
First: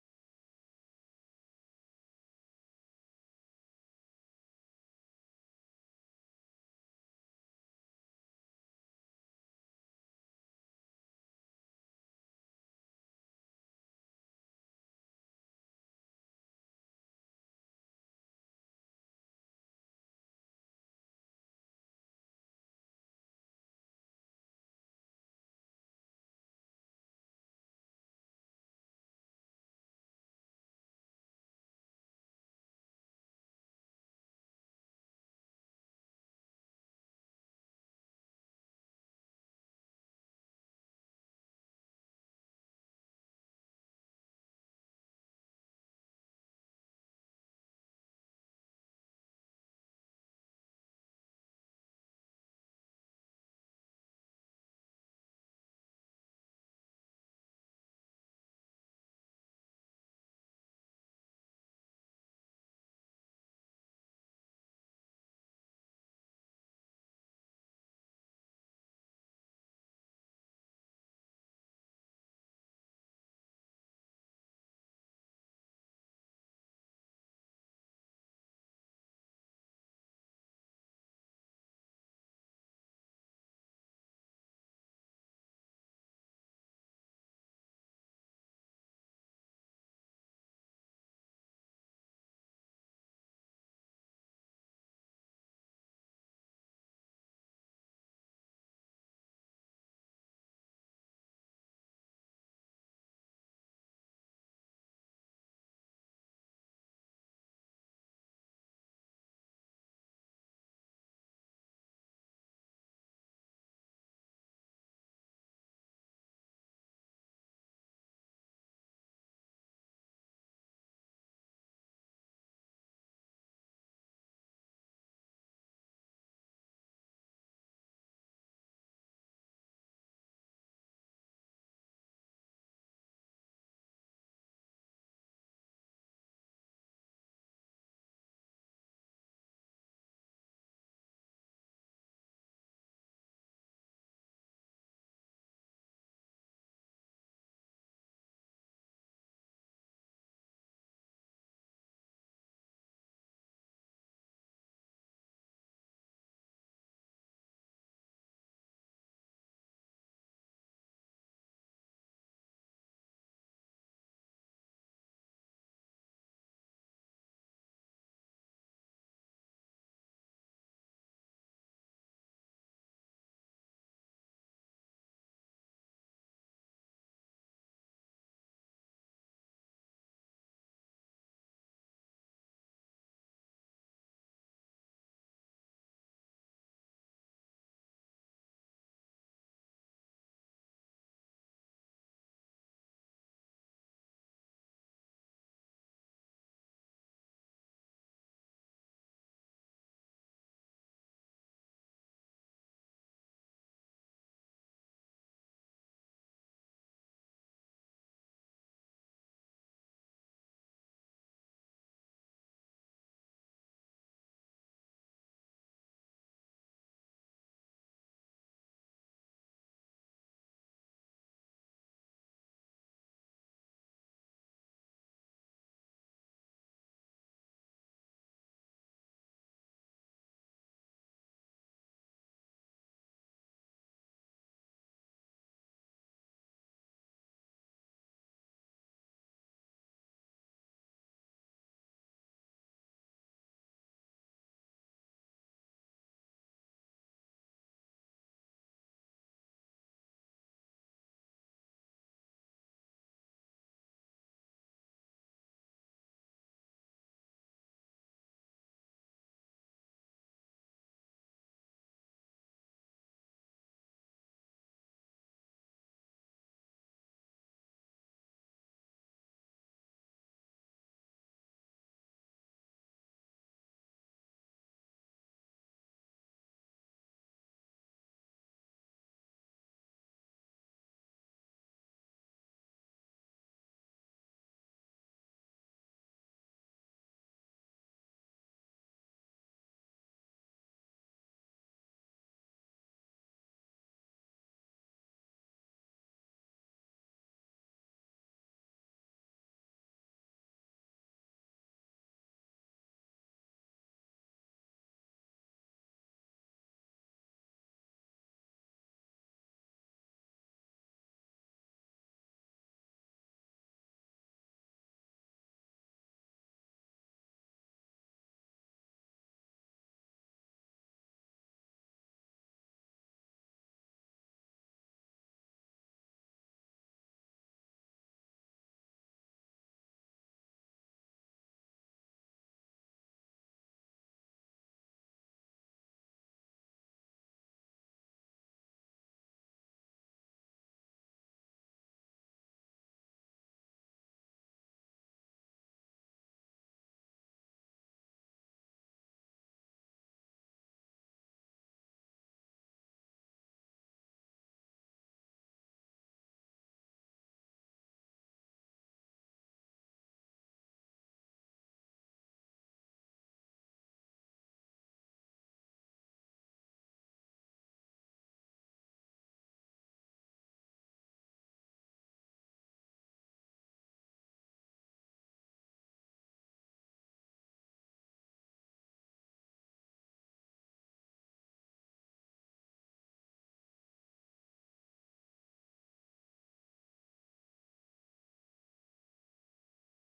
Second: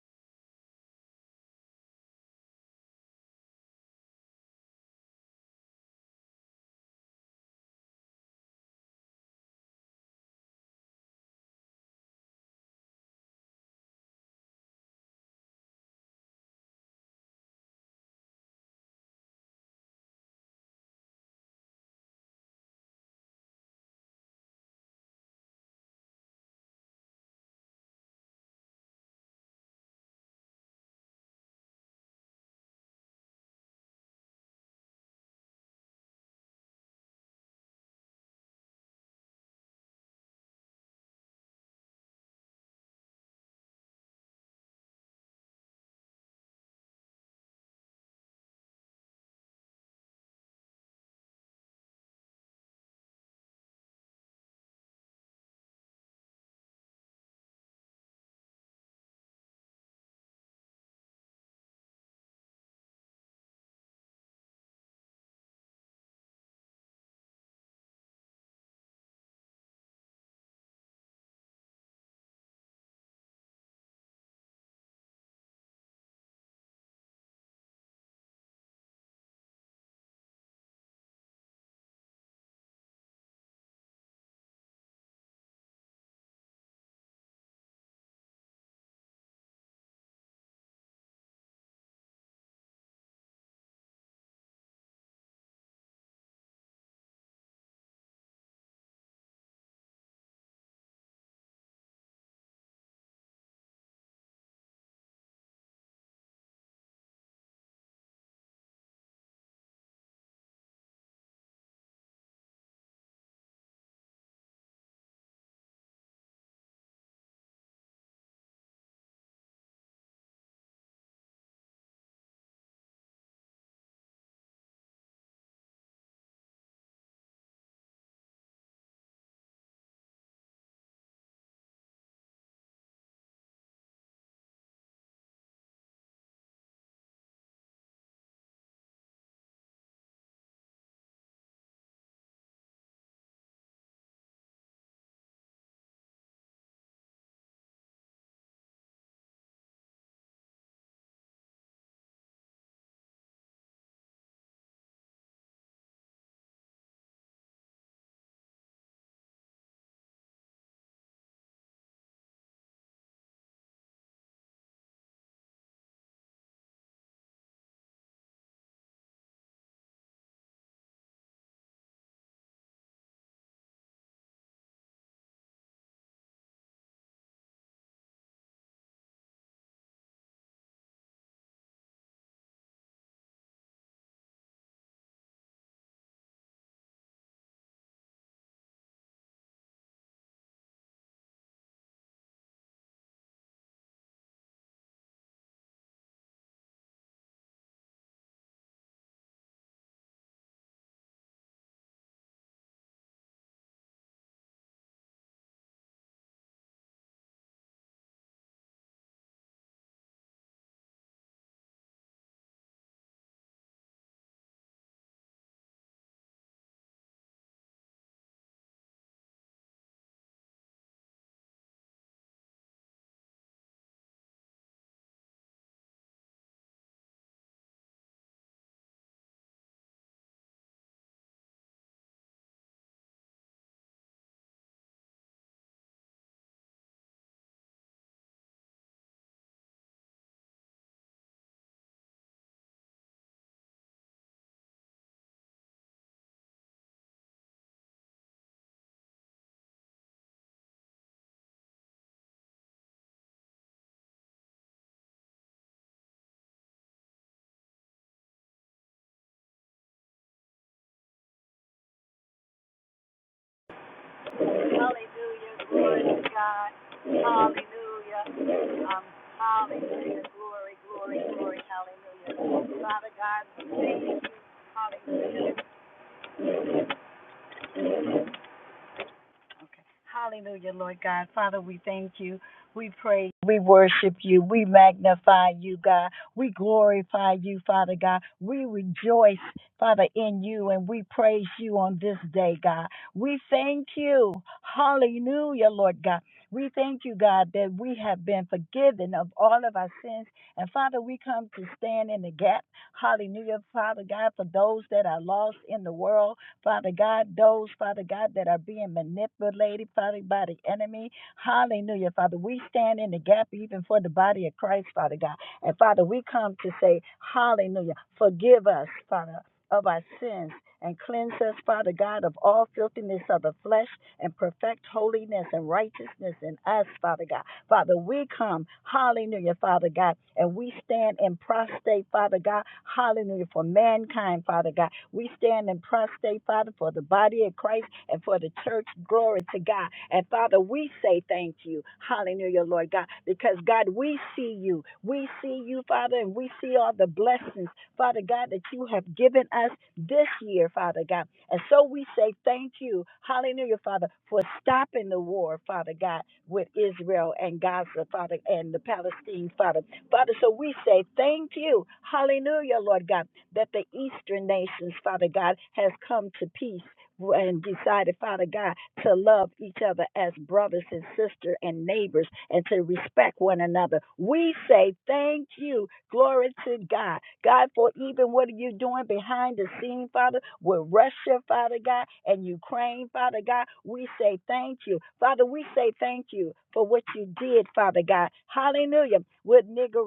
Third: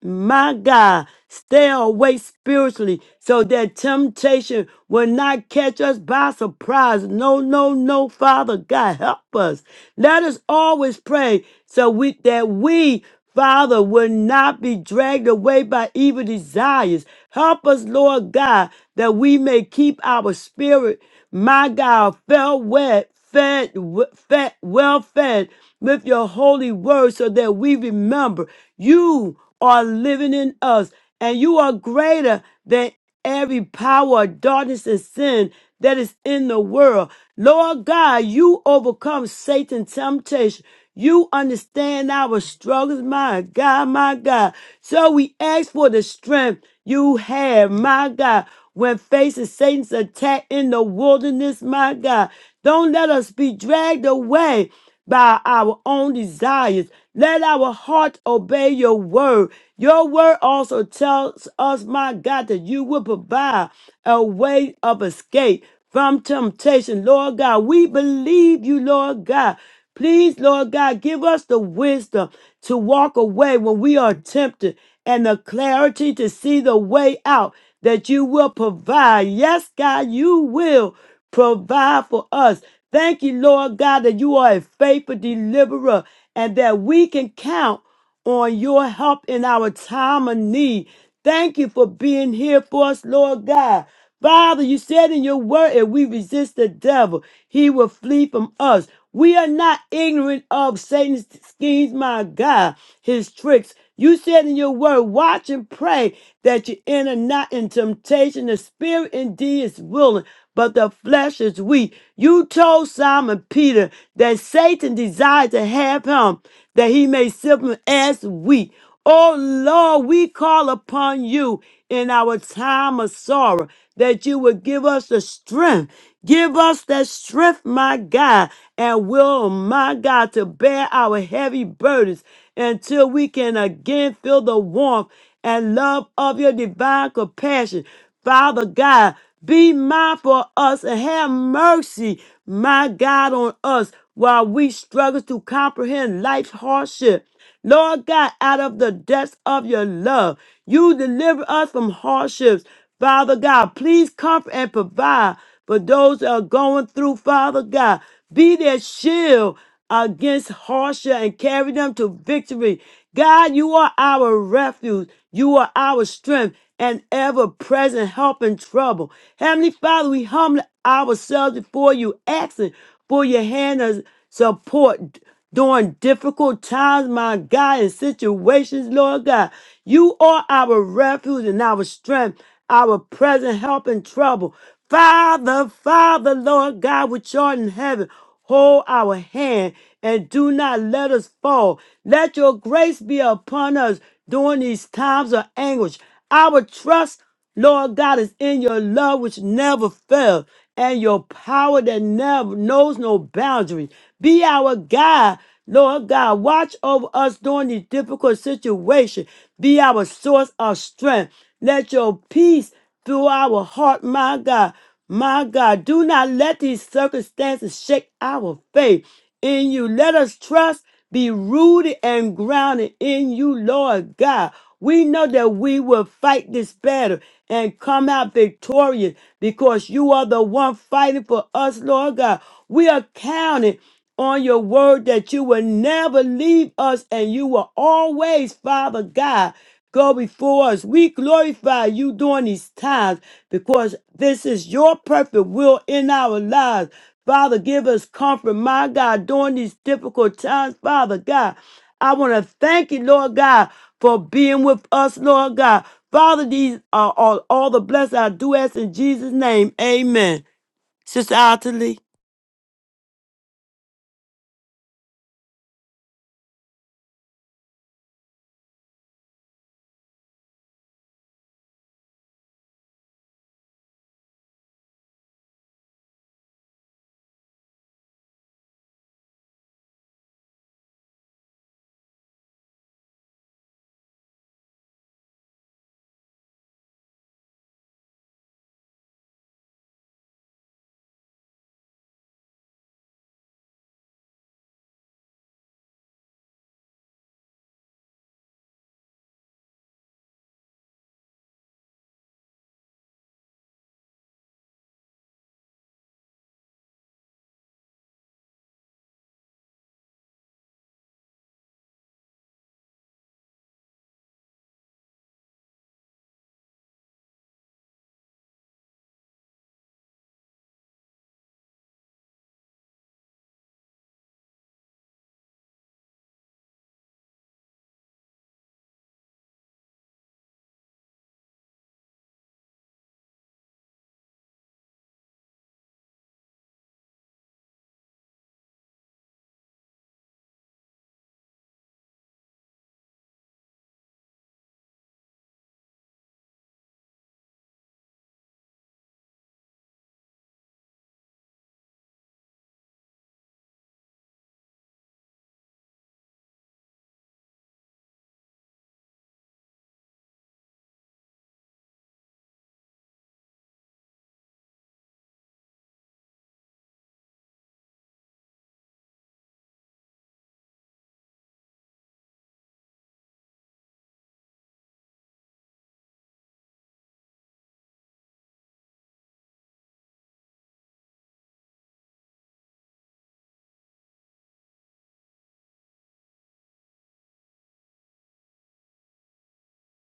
A: my God, stay awake spiritually so that temptation will not catch us by surprise. No, no, no, Father God, help us. Let us always pray so we, that we Father, will not be dragged away by evil desires. Help us, Lord God, that we may keep our spirit. My God, fell wet, fed, w- fed, well fed with your holy word so that we remember you are living in us and you are greater than every power of darkness and sin that is in the world. Lord God, you overcome Satan's temptation. You understand our struggles, my God, my God. So we ask for the strength you have, my God, when facing Satan's attack in the wilderness, my God. Don't let us be dragged away by our own desires. Let our heart obey your word. Your word also tells us, my God, that you will provide a way of escape from temptation. Lord God, we believe you, Lord God. Please, Lord God, give us the wisdom to walk away when we are tempted and the clarity to see the way out that you will provide. Yes, God, you will provide for us. Thank you, Lord God, that you are a faithful deliverer and that we can count on your help in our time of need. Thank you for being here for us, Lord God. Father, you said in your word, if we resist the devil, he will flee from us. We are not ignorant of Satan's schemes, my God, his tricks. You said in your word, watch and pray that you enter not in temptation. The spirit indeed is willing, but the flesh is weak. You told Simon Peter that Satan desired to have him, that he may sift him as wheat. Oh Lord, we call upon you in our time of sorrow that you would give us the strength. Give us that strength, my God, and will, my God, to bear our heavy burdens until we can again feel the warmth and love of your divine compassion. Father God, be mindful of us and have mercy, my God, on us while we struggle to comprehend life's hardship. Lord God, out of the depths of your love, you deliver us from hardships. Father God, please comfort and provide for those that are going through, Father God. Be their shield against hardship and carry them to victory. God, you are our refuge. You are our strength and ever present help in trouble. Heavenly Father, we humble ourselves before you, asking for your hand of support during difficult times, my God, and situations, Lord God. You are our refuge and our strength, our present help in trouble. Father, Father, Lord God, which art in heaven, hold our hand and do not let us fall. Let your grace be upon us during these times of anguish. Our trust, Lord God, is in your love which never fails and your power that never knows no boundary. Be our God, Lord God. Watch over us during these difficult situations. Be our source of strength. Let your peace through our heart, my God. My God, do not let these circumstances shake our faith in you. Let us trust, be rooted and grounded in you, Lord God. We know that we will fight this battle and come out victorious because you are the one fighting for us, Lord God. We are counting on your word that you will never leave us and you will always, Father God go before us. We glorify you during these times because this is your perfect will in our lives. Father, give us comfort, my God, during these difficult times, Father God. I want to thank you, Lord God, for being with us, Lord God. Father, these are all, all the blessings I do ask in Jesus' name. Amen. Sister Otterly.
B: Hallelujah. Glory to God. Hallelujah. Um, hallelujah. Glory, glory, glory. Hallelujah. Father God, we thank you. Hallelujah. Okay. Hallelujah, Lord God. Father, we thank you. We praise, you. we worship you, we magnify you, God. We glorify you, Father God. We rejoice, Father, in you and we praise you on this day, God. We thank you. Hallelujah, Lord God. We thank you, God, that we have been forgiven of all of our sins. And Father, we come to stand in the gap. Hallelujah, Father God, for those that are lost in the world. Father God, those, Father God, that are being manipulated, Father, by the enemy. Hallelujah, Father. We stand in the gap even for the body of Christ, Father God. And Father, we come to say, Hallelujah, forgive us, Father, of our sins. And cleanse us, Father God, of all filthiness of the flesh and perfect holiness and righteousness in us, Father God. Father, we come, hallelujah, Father God, and we stand in prostrate, Father God, hallelujah, for mankind, Father God. We stand in prostrate, Father, for the body of Christ and for the church. Glory to God. And Father, we say thank you, hallelujah, Lord God, because God, we see you. We see you, Father, and we see all the blessings, Father God, that you have given us this year, Father God. And so we say thank you, hallelujah, Father, for stopping the war, Father God, with Israel and Gaza, Father, and the Palestine, Father. Father, so we say thank you, hallelujah, Lord God, that the Eastern nations, Father God, has come to peace, and decided, Father God, to love each other as brothers and sisters and neighbors and to respect one another. We say thank you. Glory to God. God, for even what are you doing behind the scene, Father, with Russia, Father God and Ukraine, Father God. We say thank you. Father, we say thank you for what you did, Father God. Hallelujah. With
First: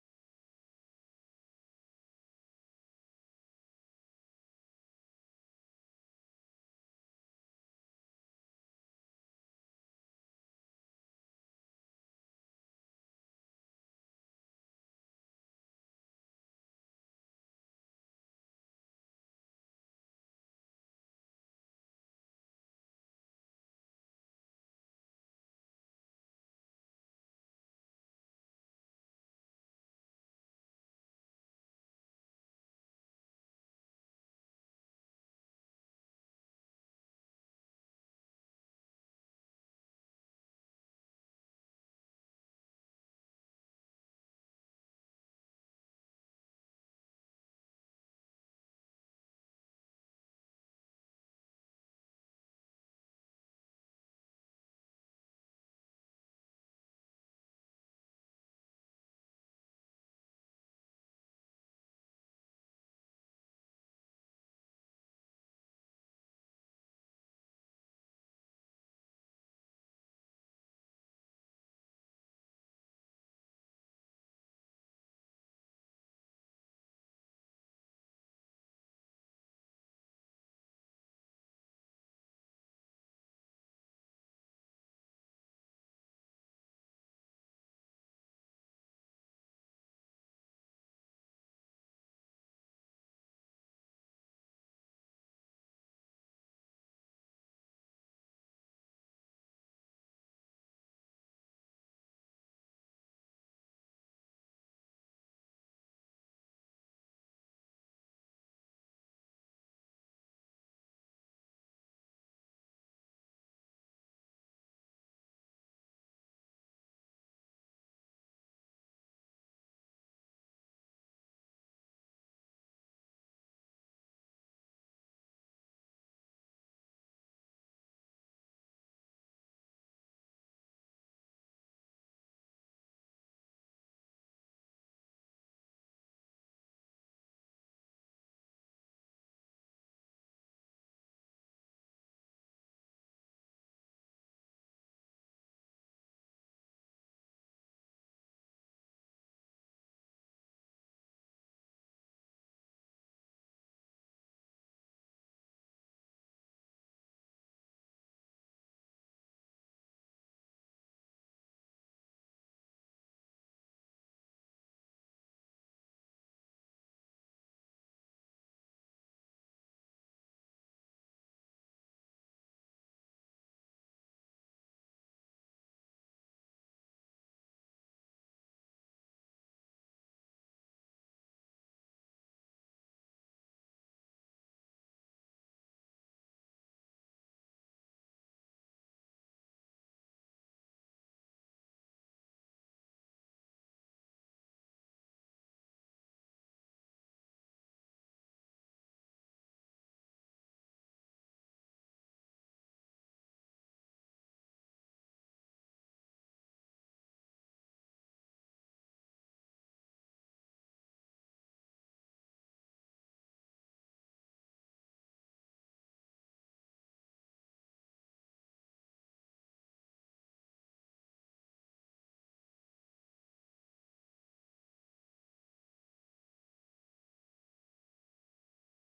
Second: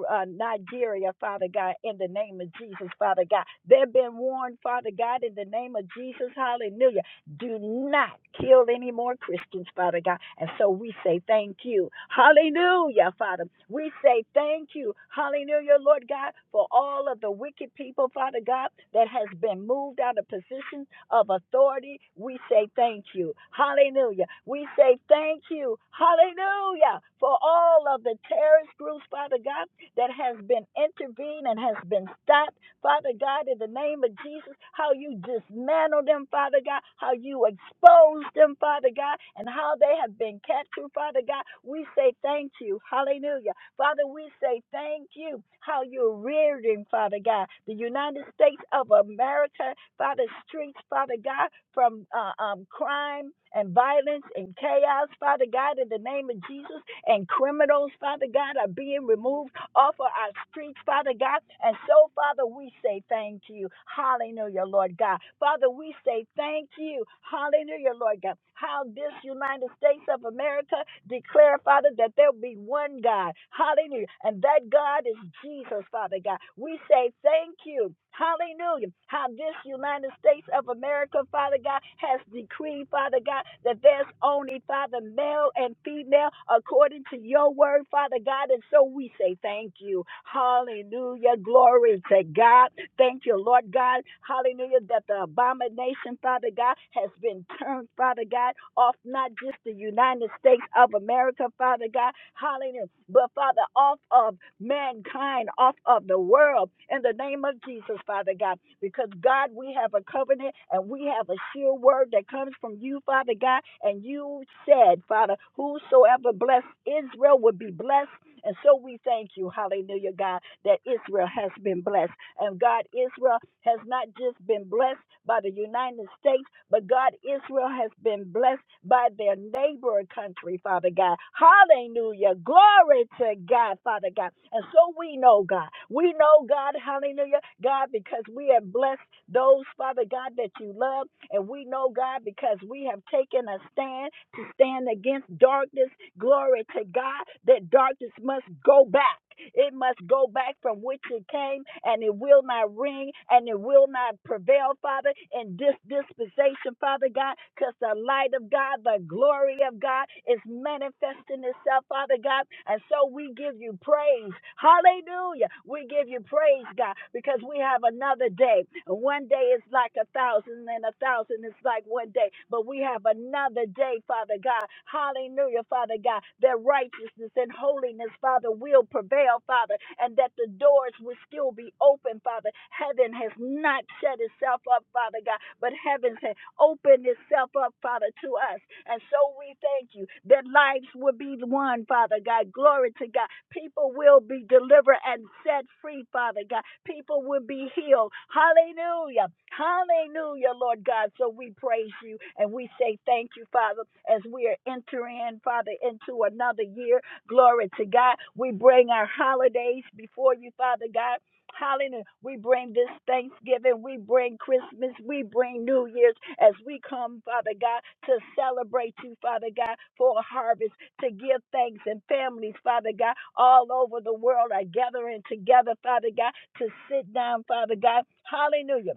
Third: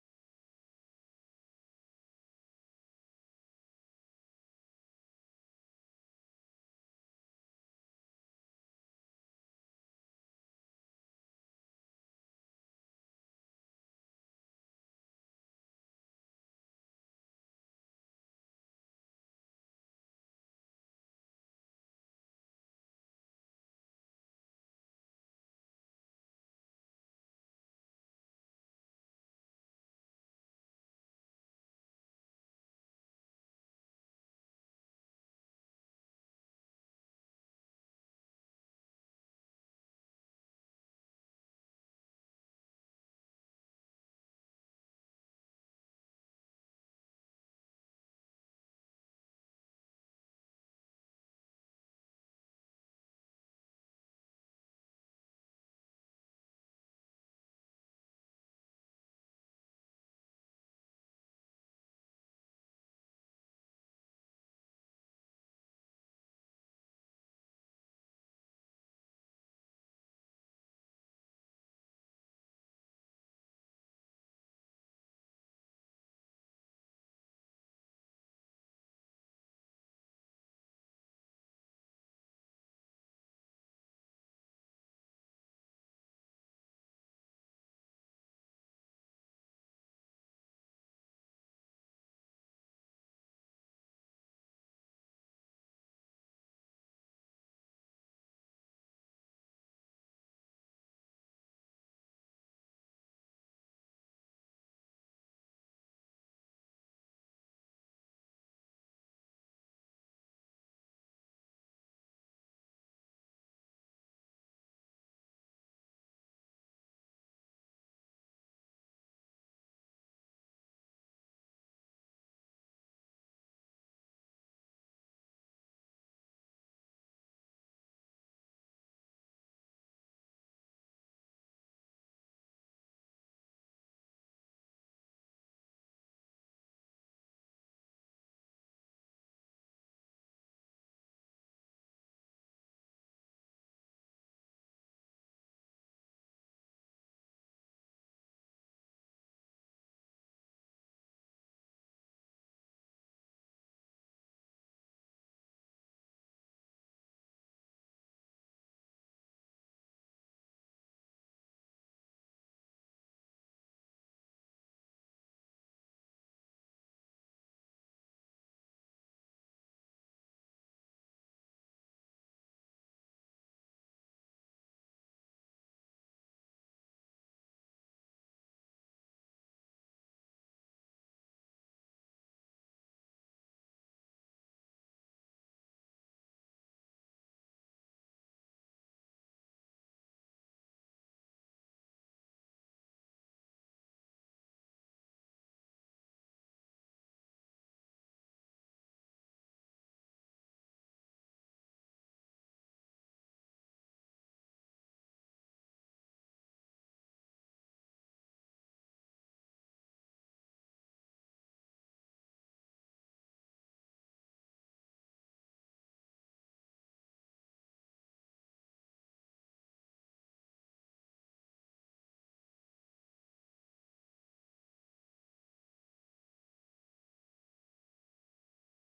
B: uh, Nigeria, Father God, in the name of Jesus, Father God. They've been warned, Father God, in the name of Jesus. Hallelujah do not kill any more Christians, Father God. And so we say thank you. Hallelujah, Father. We say thank you. Hallelujah, Lord God, for all of the wicked people, Father God, that has been moved out of positions of authority. We say thank you. Hallelujah. We say thank you. Hallelujah, for all of the terrorist groups, Father God, that has been intervened and has been stopped. Father God, in the name of Jesus, how you dismantle them, Father God, how you expose them, Father God, and how they have been captured, Father God. We say thank you. Hallelujah. Father, we say thank you how you're rearing, Father God, the United States of America, Father, streets, Father God, from uh, um, crime and violence and chaos, Father God, in the name of Jesus, and criminals, Father God, are being removed off of our streets, Father God. And so, Father, we say thank you. Hallelujah, Lord God. Father, we say thank you. Hallelujah, Lord God how this United States of America declare, Father, that there will be one God. Hallelujah. And that God is Jesus, Father God. We say thank you. Hallelujah. How this United States of America, Father God, has decreed, Father God, that there's only, Father, male and female according to your word, Father God. And so we say thank you. Hallelujah. Glory to God. Thank you Hallelujah, Lord God, hallelujah, that the abomination, Father God, has been turned, Father God, off not just the United States of America, Father God, hallelujah, but Father, off of mankind, off of the world, in the name of Jesus, Father God, because God, we have a covenant and we have a sure word that comes from you, Father God, and you said, Father, whosoever blessed Israel would be blessed and so we thank you, hallelujah, God, that Israel has been blessed. And God, Israel has not just been blessed by the United States, but God, Israel has been blessed by their neighboring country, Father God. Hallelujah. Glory to God, Father God. And so we know, God. We know, God, hallelujah, God, because we have blessed those, Father God, that you love. And we know, God, because we have taken a stand to stand against darkness. Glory to God, that darkness darkness must go back. It must go back from which it came, and it will not ring, and it will not prevail, Father, in this dispensation, Father God, because the light of God, the glory of God is manifesting itself, Father God. And so we give you praise. Hallelujah. We give you praise, God, because we have another day. One day is like a thousand, and a thousand is like one day. But we have another day, Father God. Hallelujah, Father God, that righteousness and holiness, Father, will prevail, Father, and that the doors will still be open, Father. Heaven has not shut itself up, Father God, but heaven has opened itself up, Father, to us. And so we thank you that lives will be won, Father God. Glory to God. People will be delivered and set free, Father God. People will be healed. Hallelujah. Hallelujah, Lord God. So we praise you and we say thank you, Father, as we are entering, Father, into another year. Glory to God. We bring our holidays before you, Father God. Hallelujah. We bring this Thanksgiving. We bring Christmas. We bring New Year's as we come, Father God, to celebrate you, Father God, for a harvest, to give thanks. And families, Father God, all over the world are gathering together, Father God, to sit down, Father God. Hallelujah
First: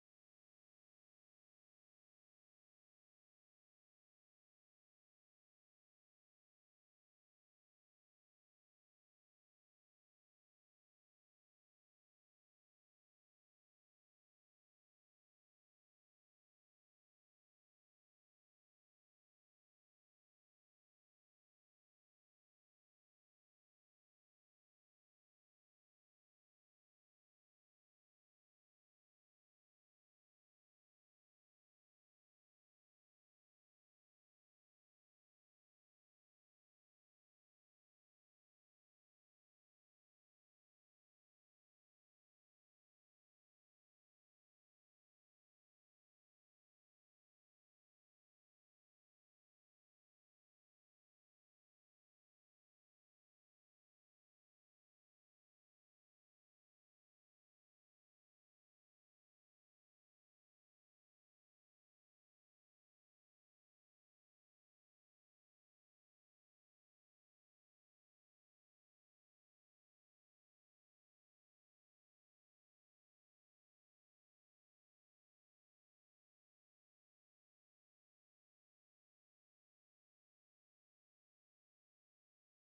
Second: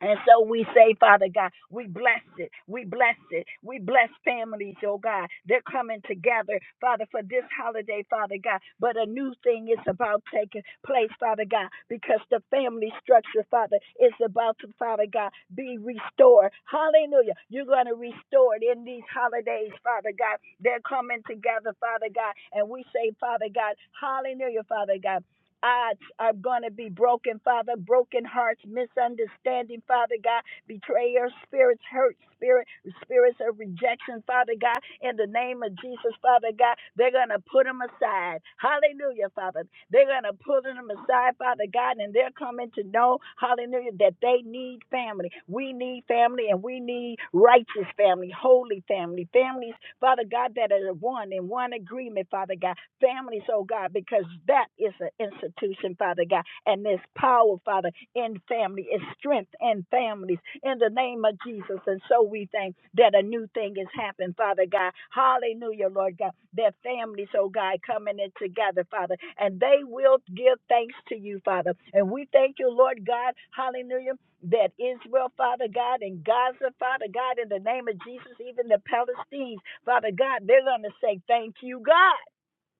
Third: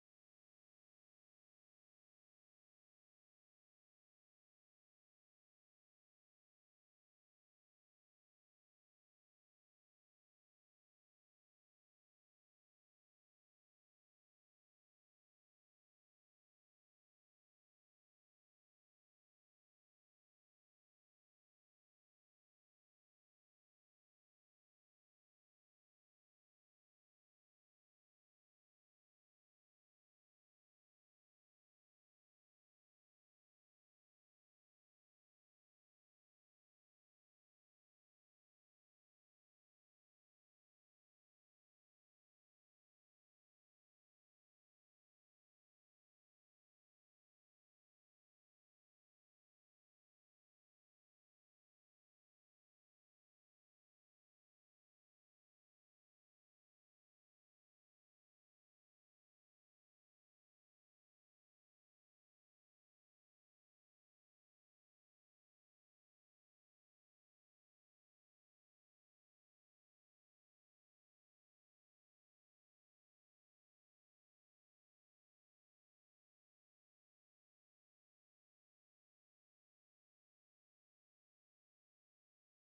B: and so we say, Father God, we bless it. We bless it. We bless families, oh God. They're coming together, Father, for this holiday, Father God. But a new thing is about taking place, Father God, because the family structure, Father, is about to, Father God, be restored. Hallelujah. You're going to restore it in these holidays, Father God. They're coming together, Father God. And we say, Father God, hallelujah, Father God odds are going to be broken, Father. Broken hearts, misunderstanding, Father God, Betrayal, spirits, hurt, spirit, spirits of rejection, Father God. In the name of Jesus, Father God, they're going to put them aside. Hallelujah, Father. They're going to put them aside, Father God, and they're coming to know, hallelujah, that they need family. We need family, and we need righteous family, holy family, families, Father God, that are one in one agreement, Father God families, oh God, because that is an institution, Father God, and there's power, Father, in family, is strength in families, in the name of Jesus. And so we thank that a new thing has happened, Father God. Hallelujah, Lord God. Their families, oh God, coming in together, Father, and they will give thanks to you, Father. And we thank you, Lord God, hallelujah, that Israel, Father God, and Gaza, Father God, in the name of Jesus, even the Palestinians, Father God, they're going to say, Thank you, God.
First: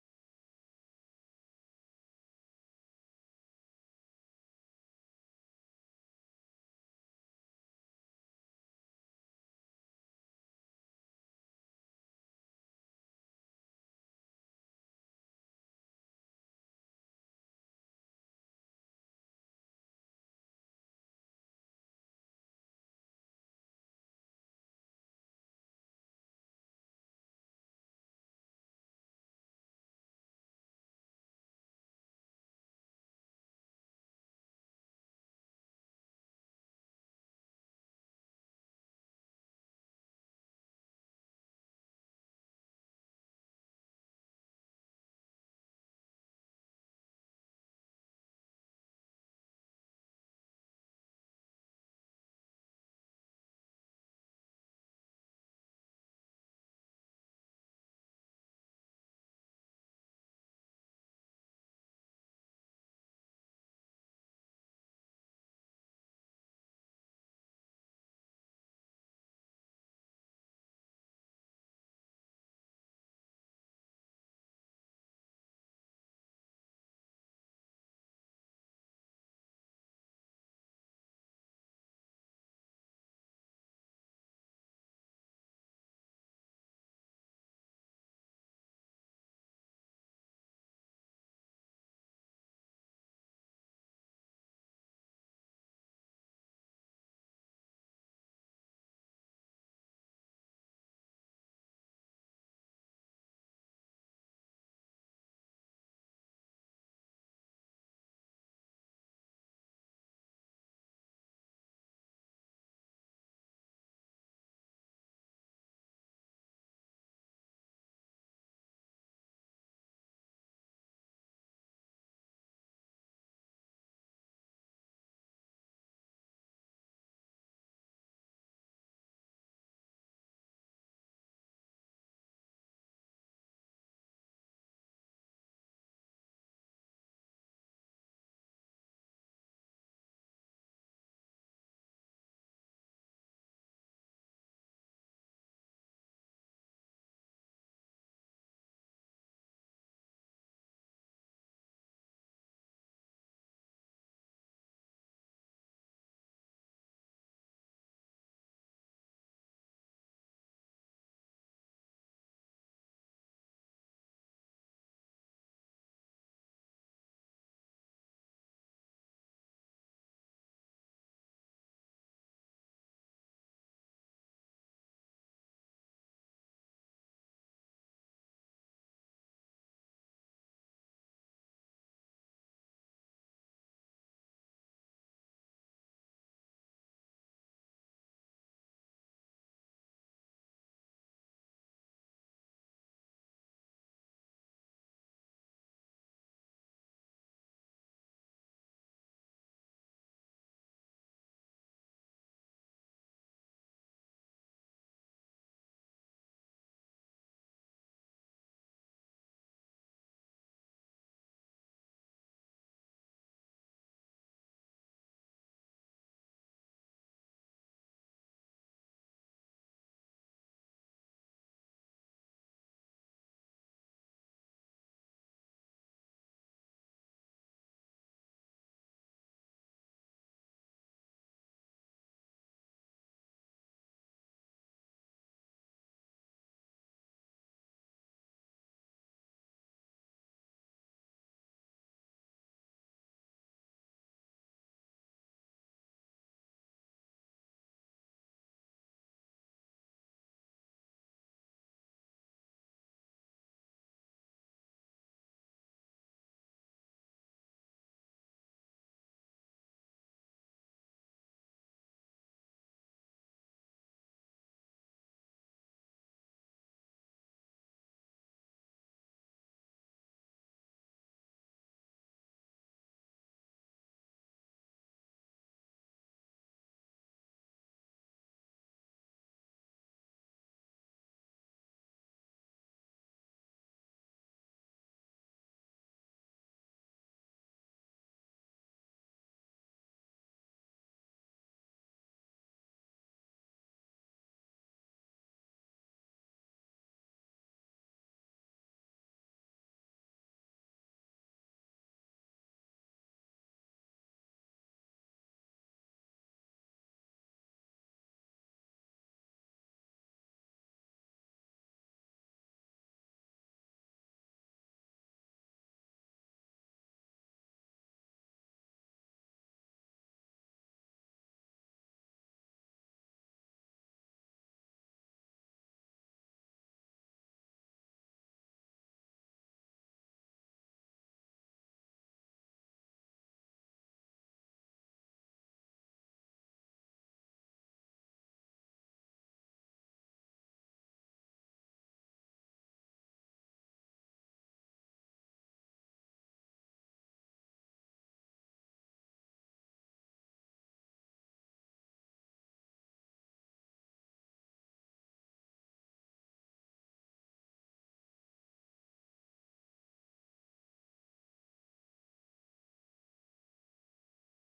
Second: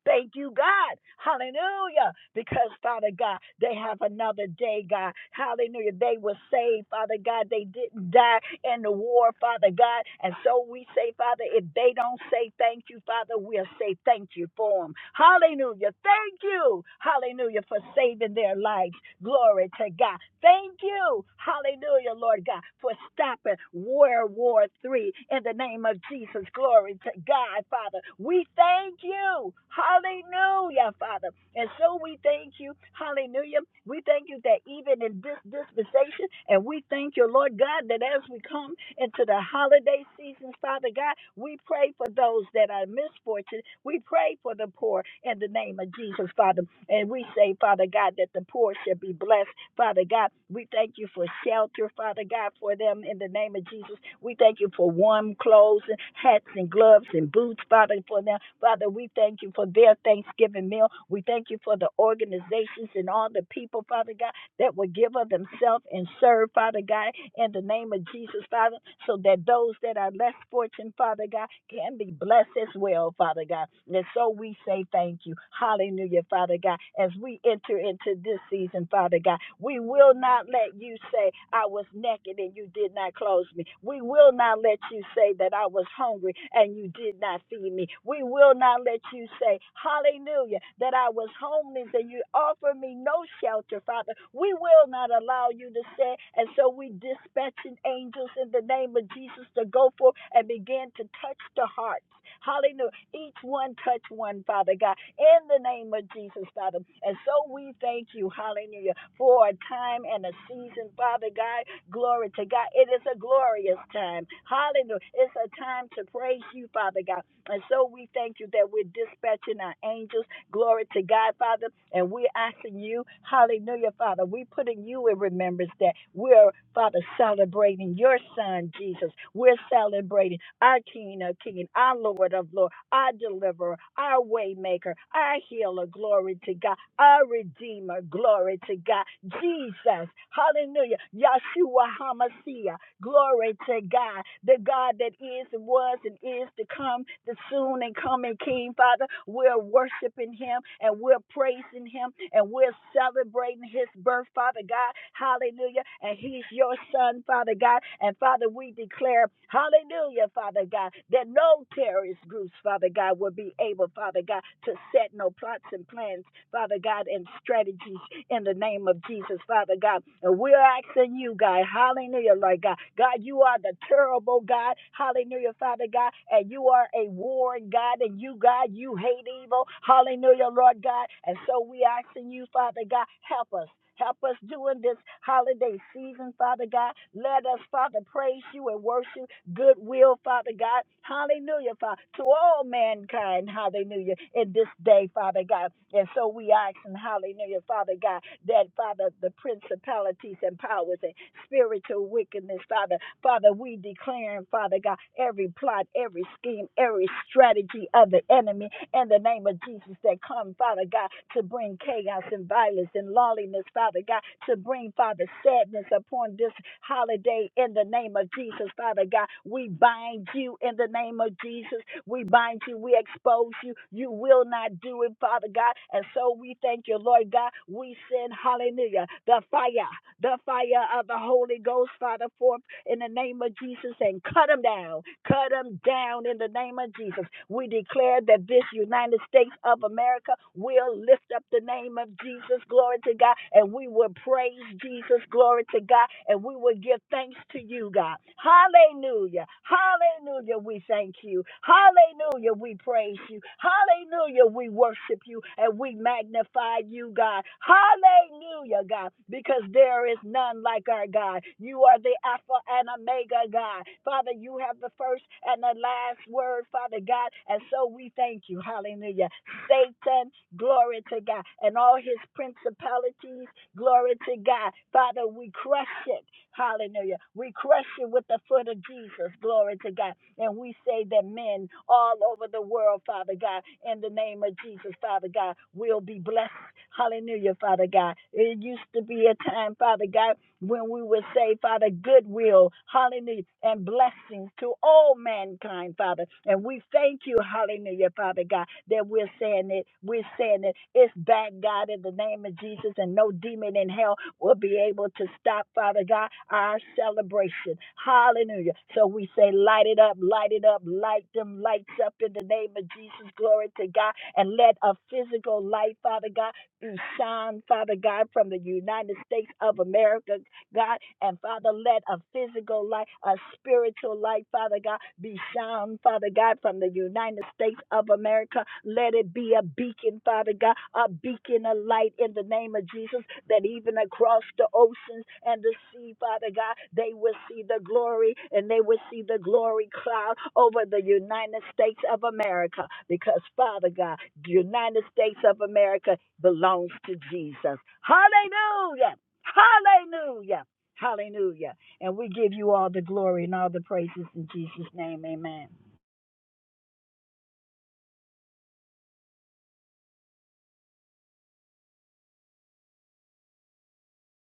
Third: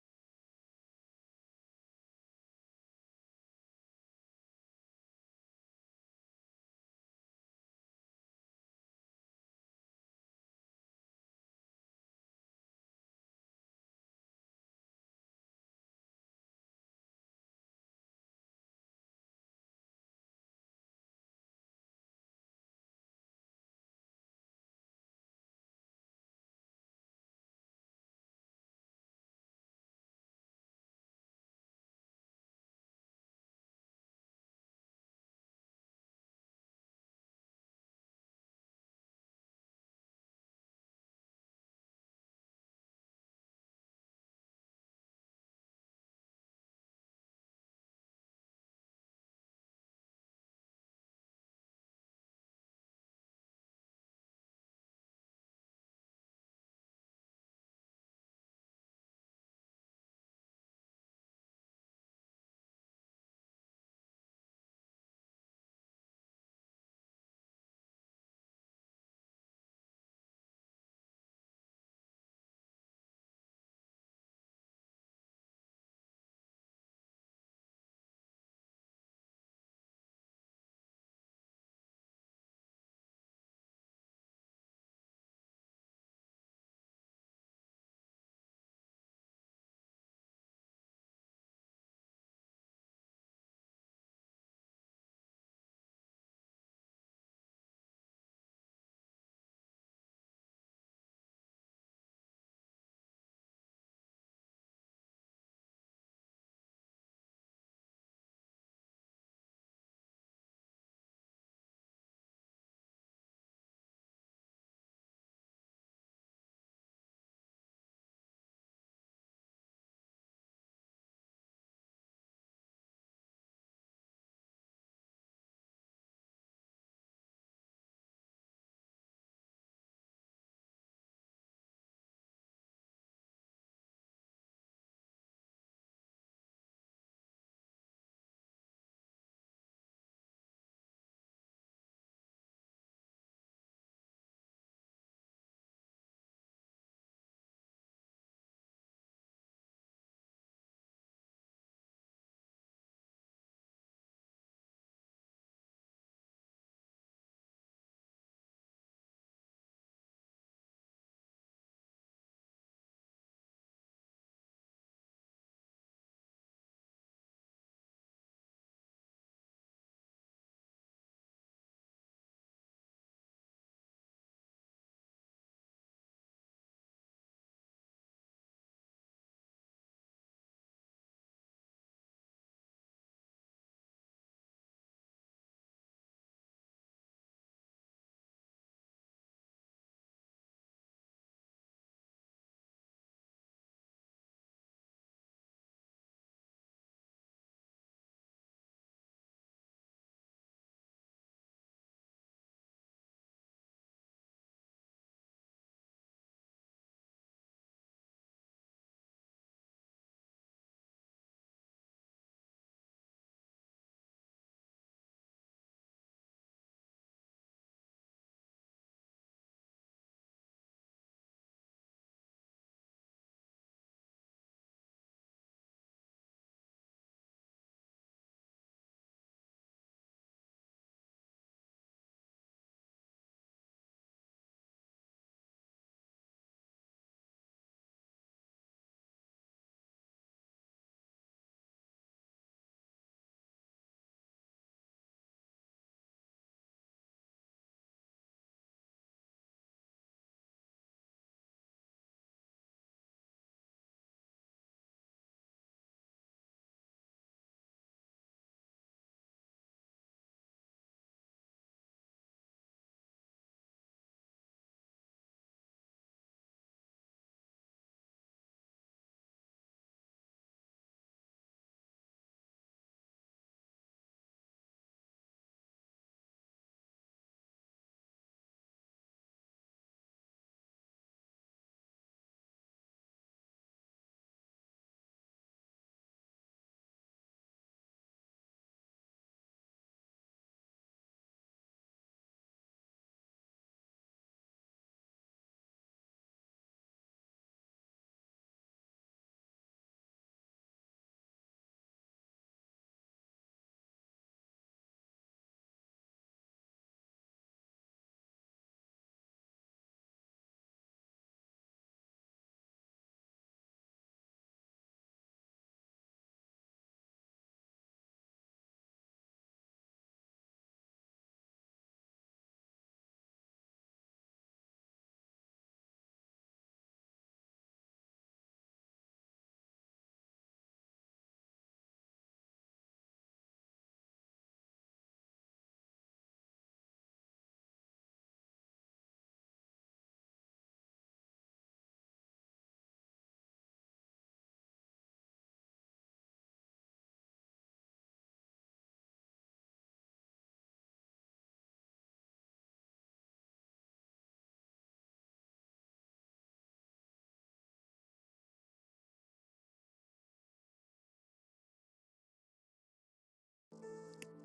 B: Thank you, God. Hallelujah. Because, Father God, they have another day, God. Hallelujah. They were saved, Father God. They didn't die in the war, Father God. And so we say, Father, if they don't say thank you, Father, we'll say thank you for them. Hallelujah. Thank you. Hallelujah for saving their lives. Glory to God. Thank you. Hallelujah, Lord God, for stopping World War Three in the name of Jesus. Glory to God, Father. We thank you. Hallelujah, Father. And so we thank you. Hallelujah. We thank you that even in this dispensation, and we thank you, Lord God, that as we come into the holiday seasons, Father God, we pray pray for those that are misfortunate. We pray for the poor in the name of Jesus, Father. And we say, Father God, that the poor should be blessed. Father God, we thank you for shelter, Father God, for them in the name of Jesus. We thank you for warm clothes, and hats, and gloves, and boots, Father, for them. Father, we thank you for their Thanksgiving meal. We thank you for the organizations and all the people, Father God that will give of themselves and serve, Father God, in the name of Jesus, Father, so that those that are less fortunate, Father God, can be blessed as well, Father God. And so we say thank you. Hallelujah, Father God. As we enter into this season, Father God, we will not let you say, I was naked and you did not clothe me. We will not let you say that I was hungry and you did not feed me. We will not let you say, Hallelujah, that that I was homeless and you offered me no shelter, Father. We will not allow you to stay. And so we dispatching angels in the name of Jesus to go forth and begin to touch the hearts. Hallelujah. Each one touch one, Father God, in the name of Jesus, Father. And so we thank you, hallelujah, for a time and a season, Father God. Glory to God. It is a glorious time. Hallelujah. It's a time to praise you, Father God. And so we thank you that we're dispatching our angels. Glory to God, Father. And we're asking you, hallelujah, Father. We're putting you in remembrance that we're, Father, celebrating your Son, Jesus. We're celebrating our King of King, our Lord of Lord, our Deliverer, our Waymaker, our Healer. Glory to God. Our Redeemer. Glory to God. Jesus. Hallelujah. Yahshua HaMashiach. Glory to God. The God that is and was and it is to come, the soon and coming King, Father. We're worshiping him and we're praising him and we're celebrating his birth, Father God. Hallelujah. And he's your son, Father God. And Father, we declare, hallelujah, Father God, that no terrorist groups, Father God, will be able, Father God, to set no plots and plans, Father God, and strategies in the name of Jesus, Father God. And we're asking you, God, hallelujah, Lord God. God, you are the terrible God, Hallelujah. Hallelujah, Father God. And you are a warring God, and you, God, you hate evil. Hallelujah, Lord God. And so we asking you, Father God, help us. Help us during this holiday season, Father God. Let us, Father, praise you and worship goodwill, Father God. Hallelujah, Father, to all mankind, hallelujah, in this day, Father God. And so we ask, and hallelujah, Father God, that, Father, the principalities and powers and spiritual wickedness, Father, Father, we we declaring, Father God, every plot, every scheme, every strategy of the enemy in the name of Jesus that come, Father God, to bring chaos and violence and lawlessness, Father God, to bring, Father, sadness upon this holiday in the name of Jesus, Father God. We bind you in the name of Jesus. We bind you. We expose you. You will not do it, Father God. And so we thank you, Lord God. We send, hallelujah, the fire, the fire of the Holy Ghost, Father, forth in the name of Jesus and cut them down. Cut them down in the name of Jesus. We declare that this United States of America will lift up the name of Jesus. Glory to God. And we will praise Jesus. Glory to God. And we will give thanks to you, God. Hallelujah. Hallelujah. We thank thank you. Hallelujah, we praise you. Hallelujah, we worship you and we magnify you, God. Hallelujah, God, because there is none like our God. You are the Alpha and Omega, God. Father, you have the first and the last word, Father God, and so we thank you. Hallelujah. Satan, glory to God, and all his principalities, glory to God. Father, we crush it Hallelujah. We crush you with the foot of Jesus. Glory to God. And we say that men all over the world, Father God, in the name of Jesus, Father God, will be blessed Hallelujah, Father God. It used to be a time, Father God, when we would say, Father, goodwill, hallelujah, and blessings to all mankind, Father. And we thank you, hallelujah, Father God, that we're saying it. We're saying it. It's back, God, in the name of Jesus, and no demon in hell will be able to stop, Father God, our celebration. Hallelujah. So we say, light it up, light it up, light them lights up in the name of Jesus. Glory to God. And let a physical light, Father God, Ushan, Father God, from the United States of America. God. And Father, let a physical life, a spiritual life, Father God, be sound, Father God, from the United States of America. Let it be a beacon, Father God, a beacon of light in the name of Jesus, that even across the oceans and the sea, Father God, they will see the glory and they will see the glory cloud over the United States of America. Because, Father God, the United States of America belongs to Jesus. Hallelujah. Hallelujah. Hallelujah. And we give you all the glory and all the praises in Jesus' name. Amen.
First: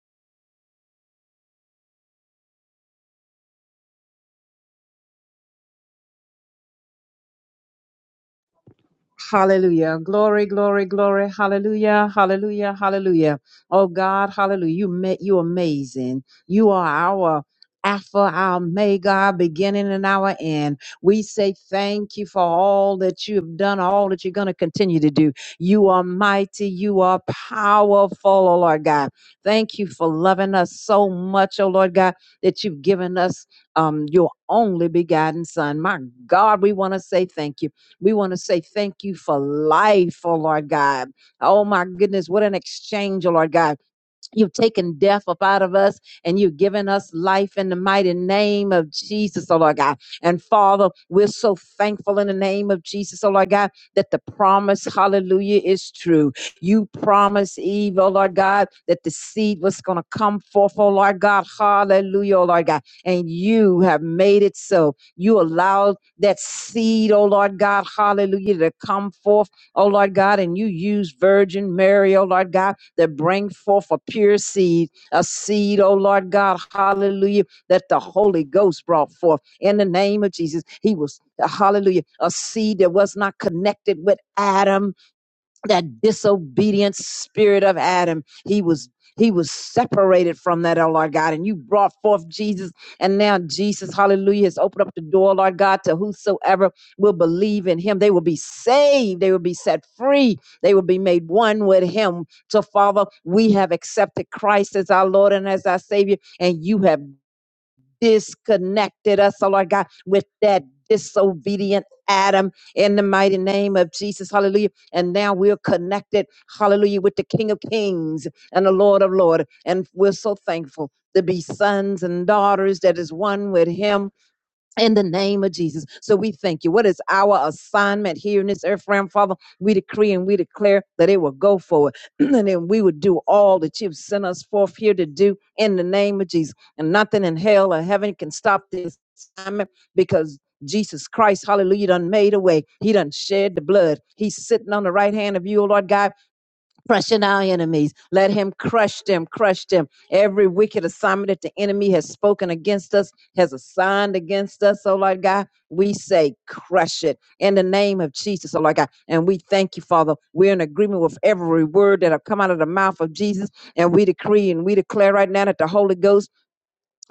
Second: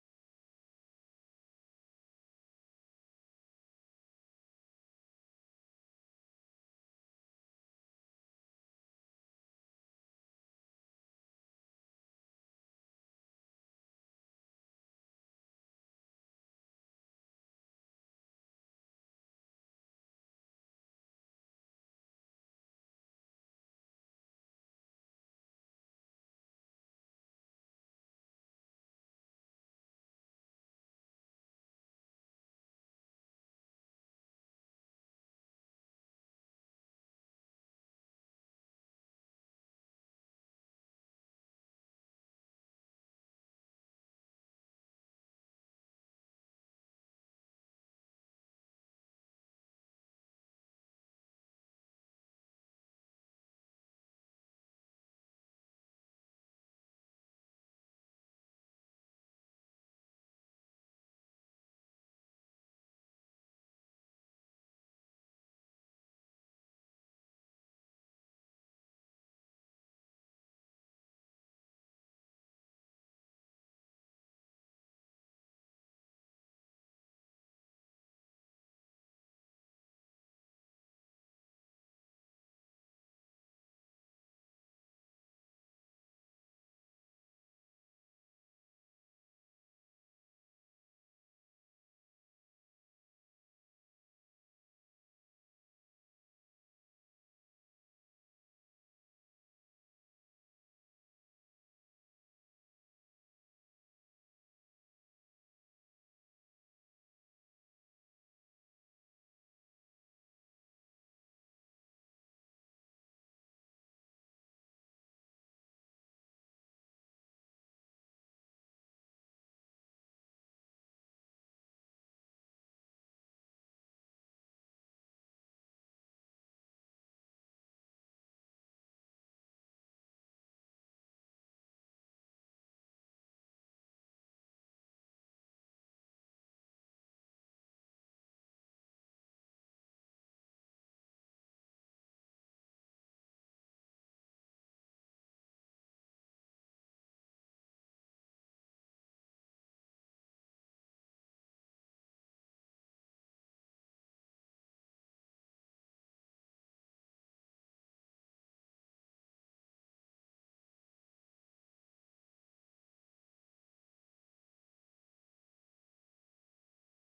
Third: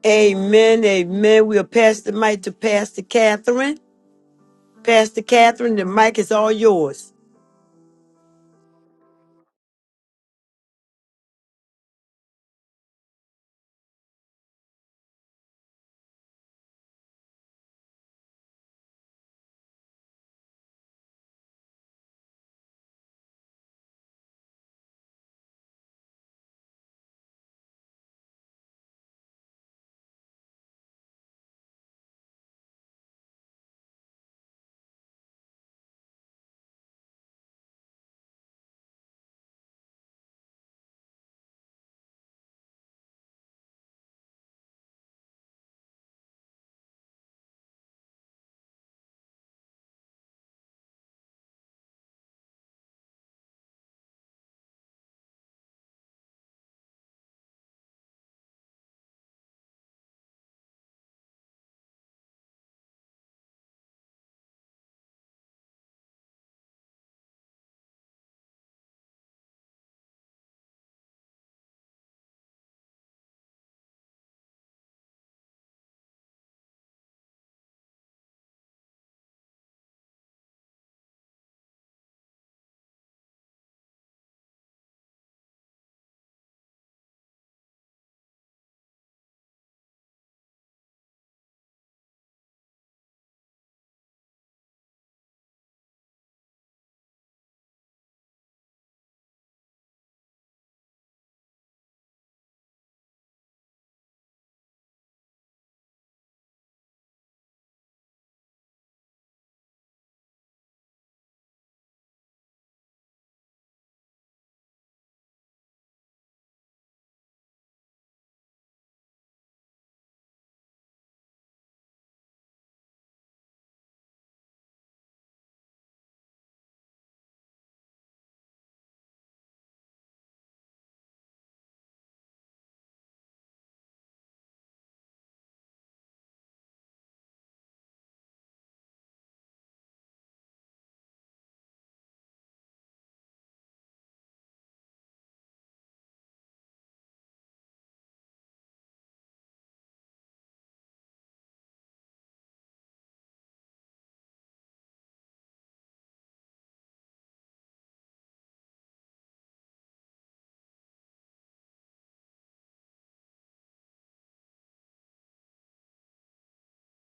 A: Amen. Amen. We'll pass the mic to Pastor Catherine. Pastor Catherine, the mic is all yours.
C: Hallelujah. Glory, glory, glory. Hallelujah. Hallelujah. Hallelujah. Oh God, hallelujah. You met you amazing. You are our Alpha, our Omega, our beginning and our end. We say thank you for all that you have done, all that you're going to continue to do. You are mighty. You are powerful, oh Lord God. Thank you for loving us so much, oh Lord God, that you've given us um, your only begotten Son. My God, we want to say thank you. We want to say thank you for life, oh Lord God. Oh my goodness, what an exchange, oh Lord God. You've taken death up out of us and you've given us life in the mighty name of Jesus, oh Lord God. And Father, we're so thankful in the name of Jesus, oh Lord God, that the promise, hallelujah, is true. You promised Eve, oh Lord God, that the seed was going to come forth, oh Lord God, hallelujah, oh Lord God. And you have made it so. You allowed that seed, oh Lord God, hallelujah, to come forth, oh Lord God, and you used Virgin Mary, oh Lord God that bring forth a pure seed, a seed, oh Lord God, hallelujah, that the Holy Ghost brought forth in the name of Jesus. He was, hallelujah, a seed that was not connected with Adam, that disobedient spirit of Adam. He was he was separated from that, oh Lord God, and you brought forth Jesus. And now Jesus, hallelujah, has opened up the door, Lord God, to whosoever will believe in him. They will be saved. They will be set free. They will be made one with him. So, Father, we have accepted Christ as our Lord and as our Savior, and you have disconnected us, oh Lord God, with that disobedient Adam in the mighty name of Jesus. Hallelujah. And now we're connected, hallelujah, with the King of Kings and the Lord of Lords. And we're so thankful to be sons and daughters that is one with him in the name of Jesus. So we thank you. What is our assignment here in this earth realm, Father? We decree and we declare that it will go forward and then we would do all that you've sent us forth here to do in the name of Jesus. And nothing in hell or heaven can stop this assignment because Jesus Christ, hallelujah, done made a way. He done shed the blood. He's sitting on the right hand of you, O Lord God crushing our enemies. Let him crush them, crush them. Every wicked assignment that the enemy has spoken against us, has assigned against us, oh Lord God, we say crush it in the name of Jesus, oh Lord God. And we thank you, Father. We're in agreement with every word that have come out of the mouth of Jesus. And we decree and we declare right now that the Holy Ghost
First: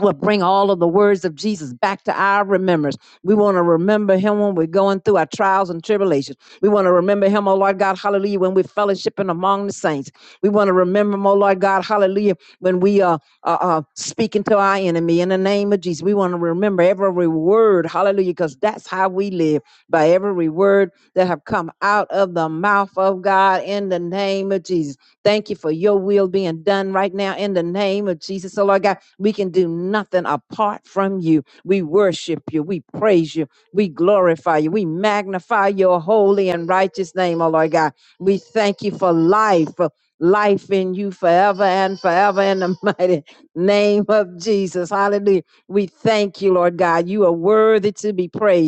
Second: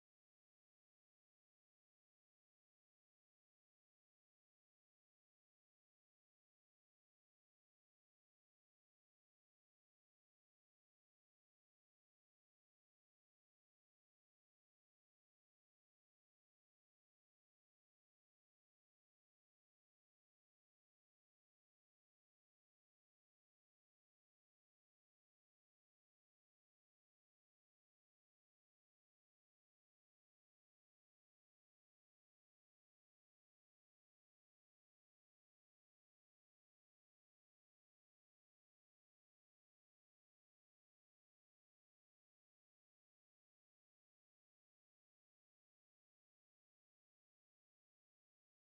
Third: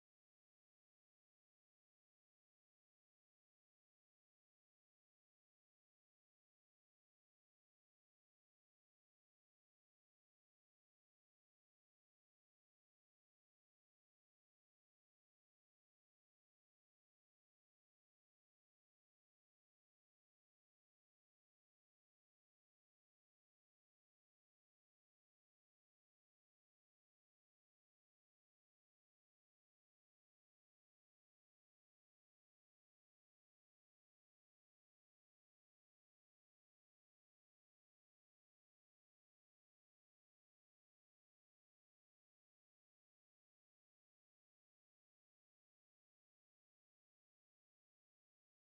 C: will bring all of the words of Jesus back to our remembrance. We want to remember him when we're going through our trials and tribulations. We want to remember him, oh Lord God, hallelujah, when we're fellowshipping among the saints. We want to remember him, oh Lord God, hallelujah, when we are uh, uh, uh, speaking to our enemy in the name of Jesus. We want to remember every word, hallelujah, because that's how we live, by every word that have come out of the mouth of God in the name of Jesus. Thank you for your will being done right now in the name of Jesus. So, Lord God, we can do nothing apart from you. We worship you. We praise you. We glorify you. We magnify your holy and righteous name, oh Lord God. We thank you for life, for life in you forever and forever in the mighty name of Jesus. Hallelujah. We thank you, Lord God. You are worthy to be praised.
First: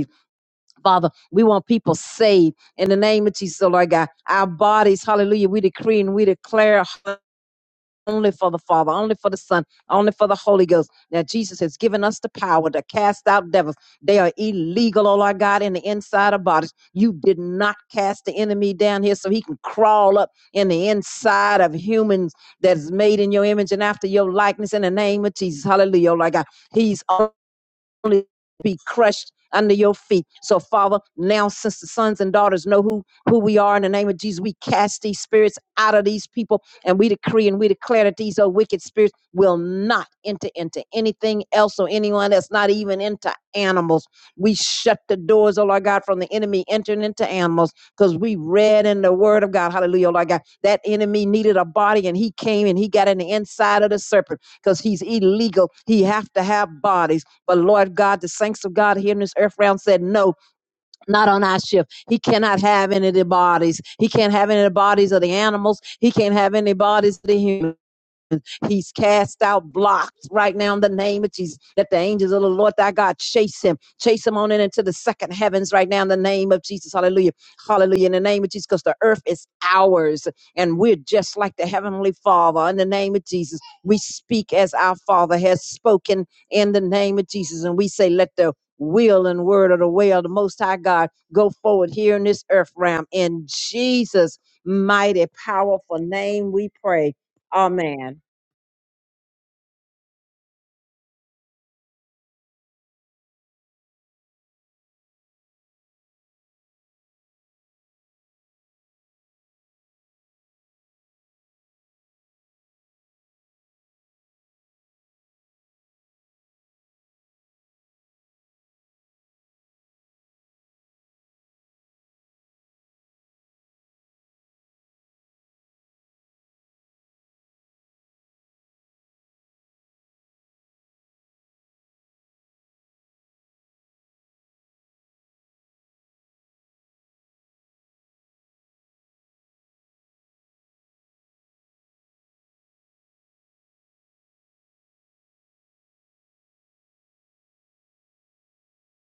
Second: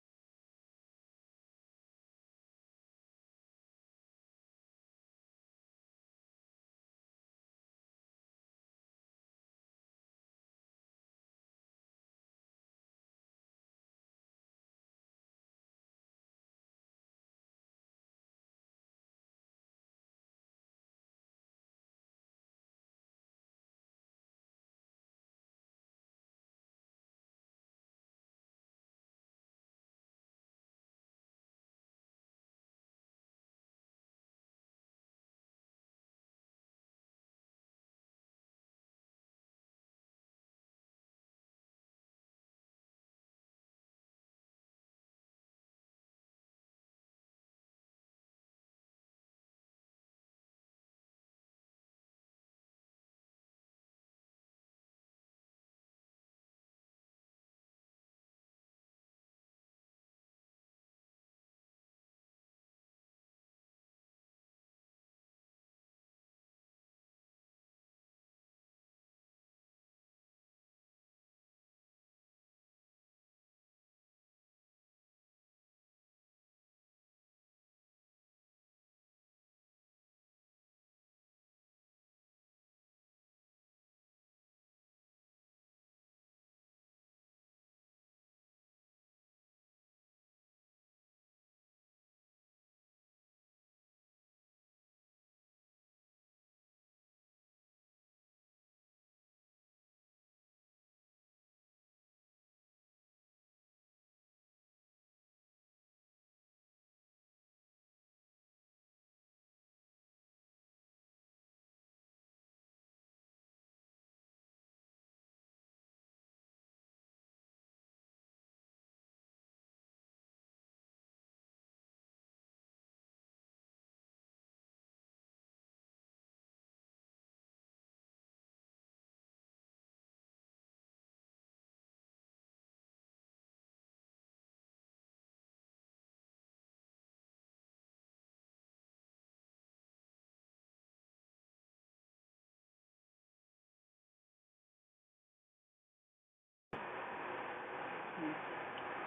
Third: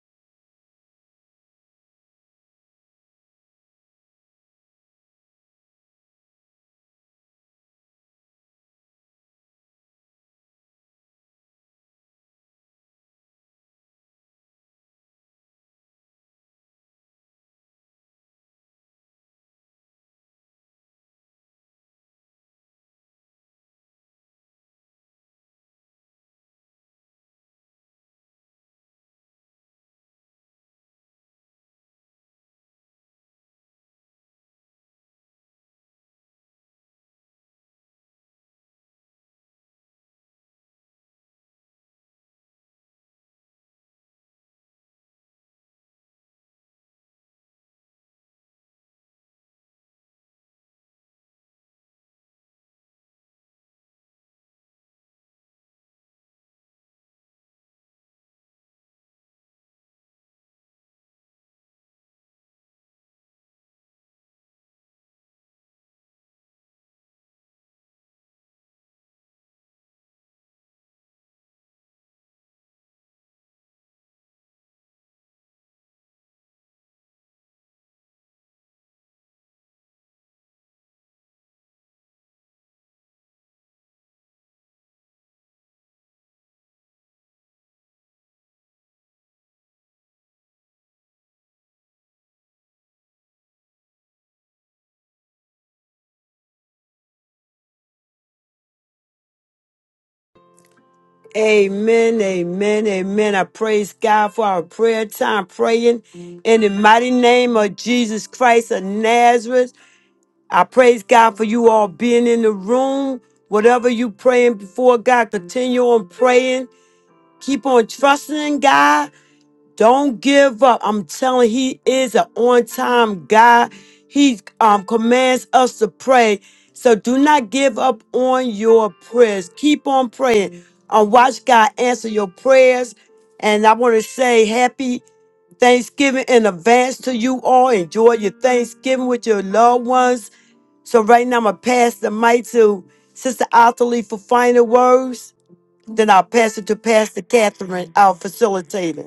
C: Father, we want people saved in the name of Jesus, oh Lord God. Our bodies, hallelujah, we decree and we declare only for the Father, only for the Son, only for the Holy Ghost. Now, Jesus has given us the power to cast out devils. They are illegal, oh Lord God, in the inside of bodies. You did not cast the enemy down here so he can crawl up in the inside of humans that is made in your image and after your likeness in the name of Jesus. Hallelujah, oh Lord God. He's on only be crushed under your feet. So, Father, now since the sons and daughters know who, who we are in the name of Jesus, we cast these spirits out of these people and we decree and we declare that these old wicked spirits will not enter into anything else or anyone that's not even into animals. We shut the doors, oh Lord God, from the enemy entering into animals because we read in the word of God, hallelujah, oh Lord God, that enemy needed a body and he came and he got in the inside of the serpent because he's illegal. He have to have bodies. But Lord God, the saints of God here in this earth realm said, no, not on our shift. He cannot have any of the bodies. He can't have any of the bodies of the animals. He can't have any bodies of the humans. He's cast out blocks right now in the name of Jesus. Let the angels of the Lord thy God chase him, chase him on in into the second heavens right now in the name of Jesus. Hallelujah. Hallelujah. In the name of Jesus, because the earth is ours and we're just like the heavenly Father. In the name of Jesus, we speak as our Father has spoken in the name of Jesus. And we say, let the will and word of the way of the Most High God go forward here in this earth realm. In Jesus' mighty, powerful name, we pray. Amen.
A: Amen, amen, amen. I praise God for our prayer time praying in the mighty name of Jesus Christ of Nazareth. I praise God for you all being in the room. Whatever you praying before God, continue on praying. Keep on trusting in God. Don't give up. I'm telling you, he is an on-time God. He um, commands us to pray. So do not give up on your prayers. Keep on praying. Um, watch God answer your prayers. And I want to say happy Thanksgiving in advance to you all. Enjoy your Thanksgiving with your loved ones. So right now I'm gonna pass the mic to Sister Otterly for final words. Then I'll pass it to Pastor Catherine, our facilitator.